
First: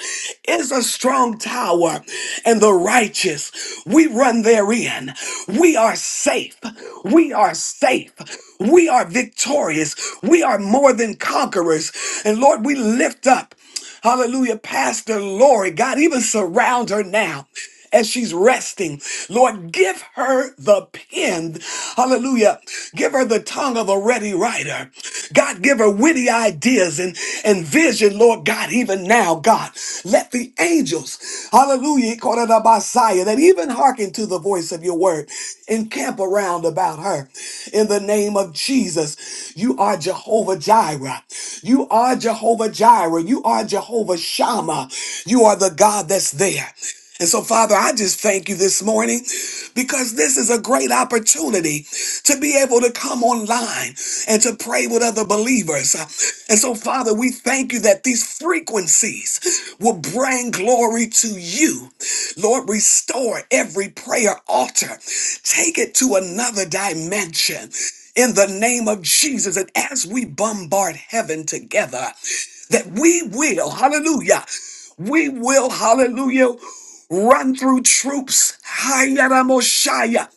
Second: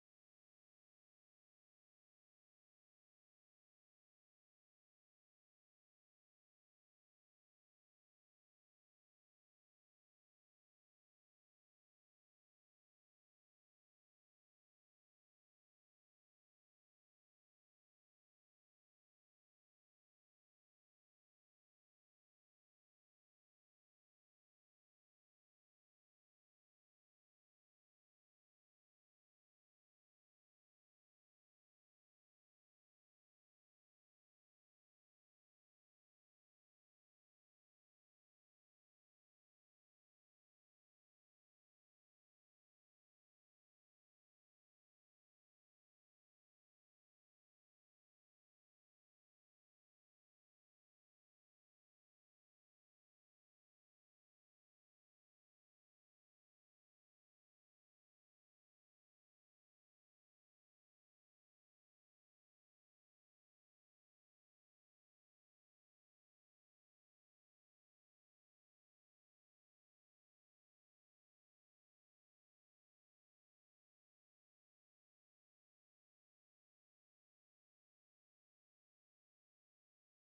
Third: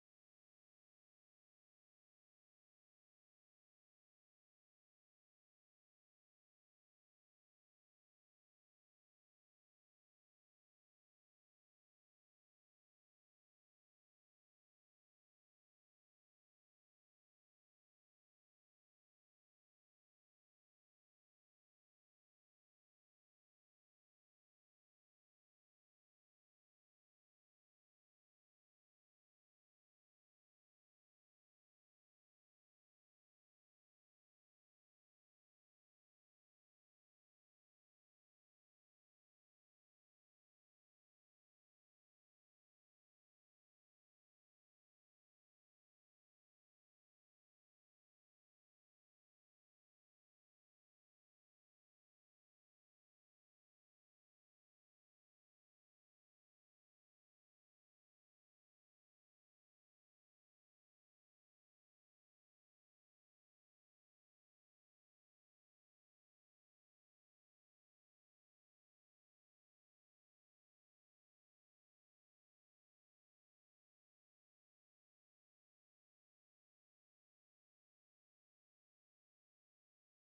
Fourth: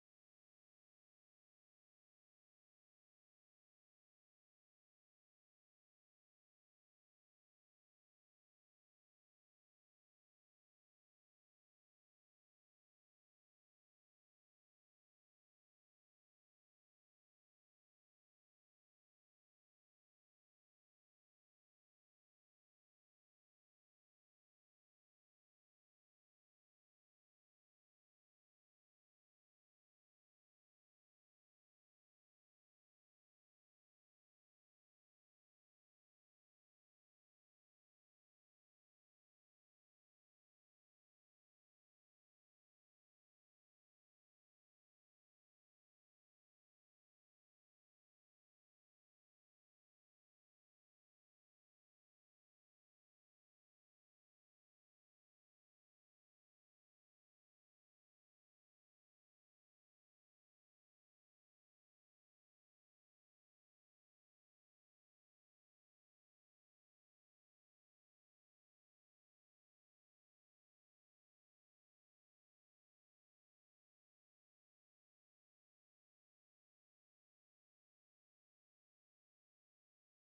S4: is a strong tower and the righteous. We run therein. We are safe. We are safe. We are victorious. We are more than conquerors. And Lord, we lift up. Hallelujah. Pastor Lori, God, even surround her now as she's resting. Lord, give her the pen. Hallelujah. Give her the tongue of a ready writer. God, give her witty ideas and, and vision, Lord God, even now, God. Let the elect, the angels, hallelujah, called it a Messiah, that even hearken to the voice of your word and camp around about her. In the name of Jesus, you are Jehovah Jireh. You are Jehovah Jireh. You are Jehovah Shammah. You are the God that's there. And so, Father, I just thank you this morning because this is a great opportunity to be able to come online and to pray with other believers. And so, Father, we thank you that these frequencies will bring glory to you. Lord, restore every prayer altar, take it to another dimension in the name of Jesus. And as we bombard heaven together, that we will, hallelujah, we will, hallelujah, run through troops, Hayaramoshaya,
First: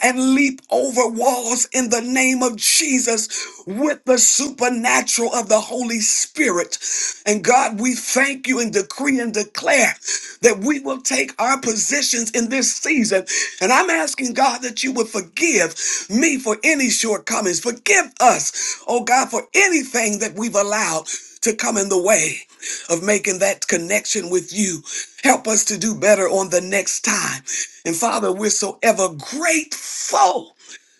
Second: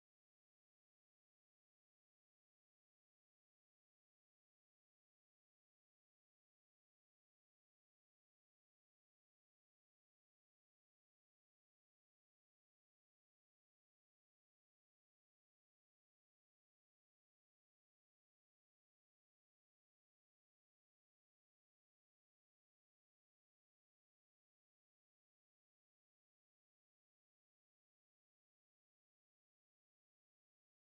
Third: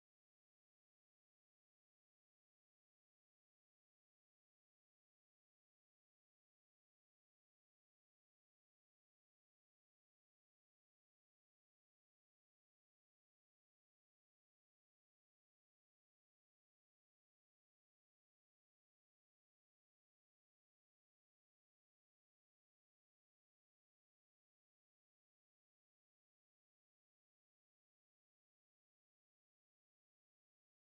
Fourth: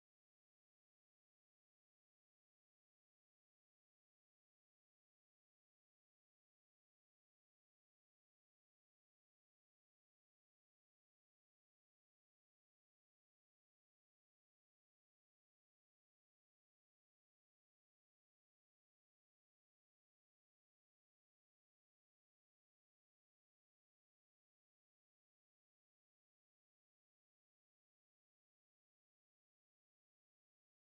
S4: and leap over walls in the name of Jesus with the supernatural of the Holy Spirit. And God, we thank you and decree and declare that we will take our positions in this season. And I'm asking God that you would forgive me for any shortcomings. Forgive us, oh God, for anything that we've allowed to come in the way of making that connection with you. Help us to do better on the next time. And Father, we're so ever grateful.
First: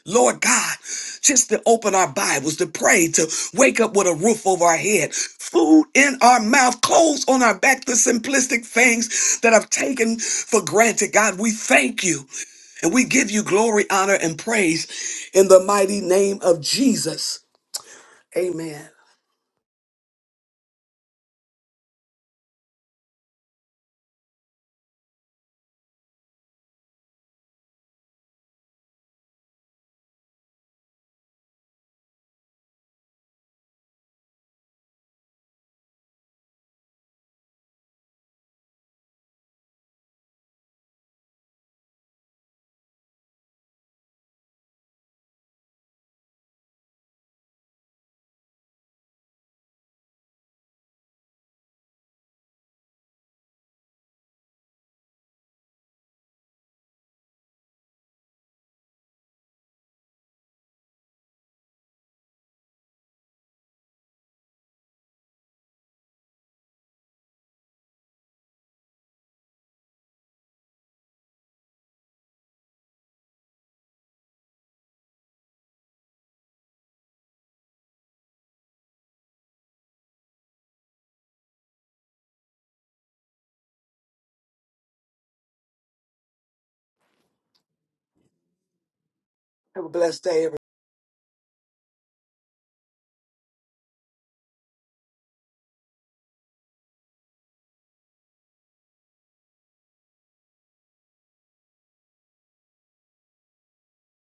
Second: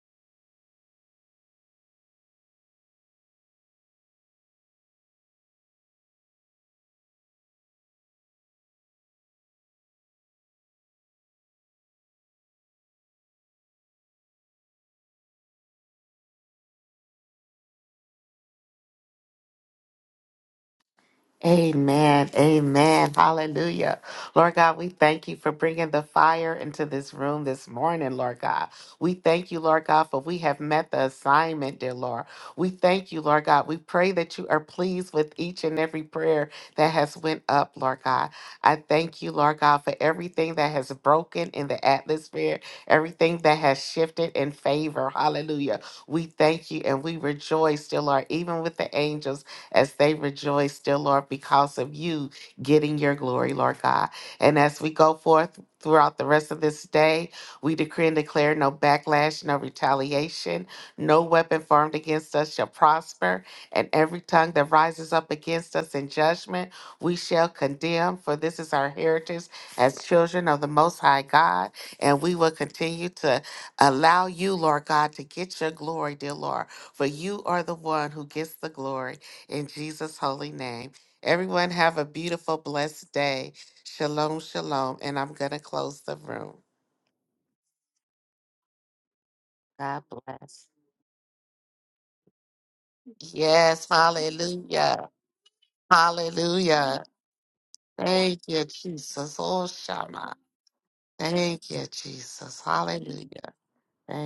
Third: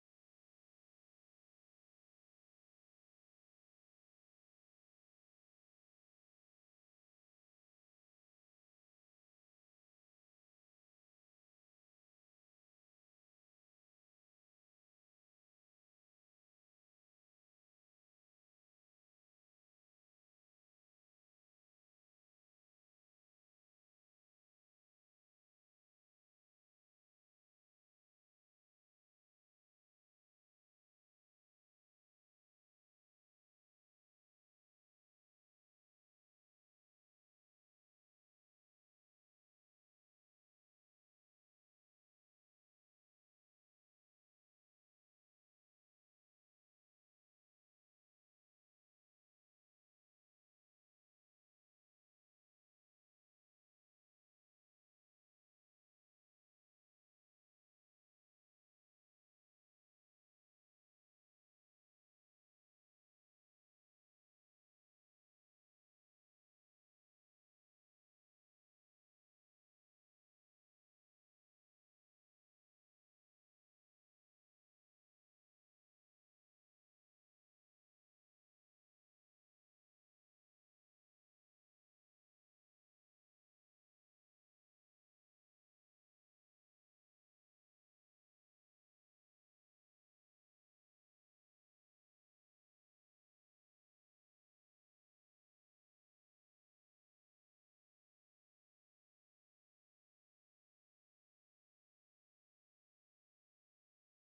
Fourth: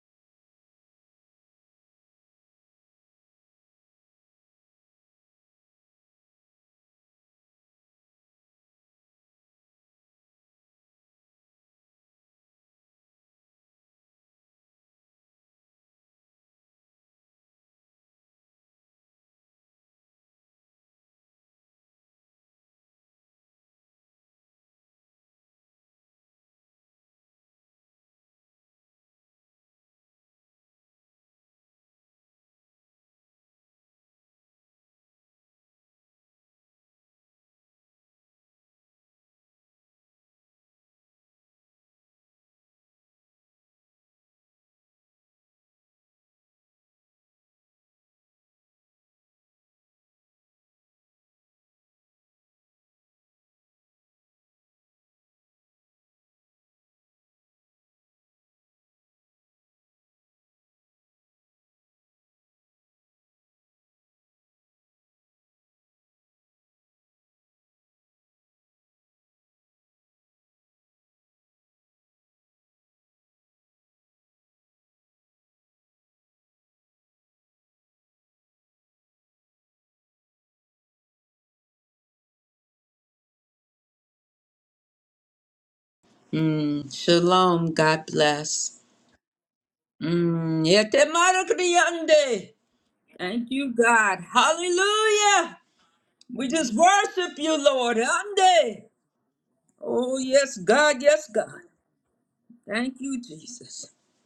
S4: Lord God, just to open our Bibles, to pray, to wake up with a roof over our head, food in our mouth, clothes on our back, the simplistic things that I've taken for granted. God, we thank you and we give you glory, honor, and praise in the mighty name of Jesus. Amen.
S1: Amen. Amen. Hallelujah. Lord God, we thank you for bringing the fire into this room this morning, Lord God. We thank you, Lord God, for we have met the assignment, dear Lord. We thank you, Lord God. We pray that you are pleased with each and every prayer that has went up, Lord God. I thank you, Lord God, for everything that has broken in the atmosphere, everything that has shifted in favor. Hallelujah. We thank you and we rejoice, dear Lord, even with the angels as they rejoice, dear Lord, because of you getting your glory, Lord God. And as we go forth throughout the rest of this day, we decree and declare no backlash, no retaliation, no weapon formed against us shall prosper, and every tongue that rises up against us in judgment, we shall condemn, for this is our heritage as children of the Most High God. And we will continue to allow you, Lord God, to get your glory, dear Lord, for you are the one who gets the glory in Jesus' holy name. Everyone have a beautiful, blessed day. Shalom, shalom. And I'm going to close the room.
S2: Mm, shalom. God bless.
S4: Have a
S1: God
S4: blessed day, everyone.
S2: Mm,
S1: bless.
S2: yete marakriyande. Thank you,
S1: Yes,
S2: God.
S1: hallelujah.
S2: Hallelujah. We just
S1: Hallelujah.
S2: worship you, Lord.
S1: Thank you,
S2: Ande.
S1: Jesus. Oh,
S2: Oh,
S1: Shama.
S2: yes, God. Yes, God.
S1: Thank you, Jesus.
S2: Thank you,
S1: Hallelujah.
S2: Jesus.
S1: Thank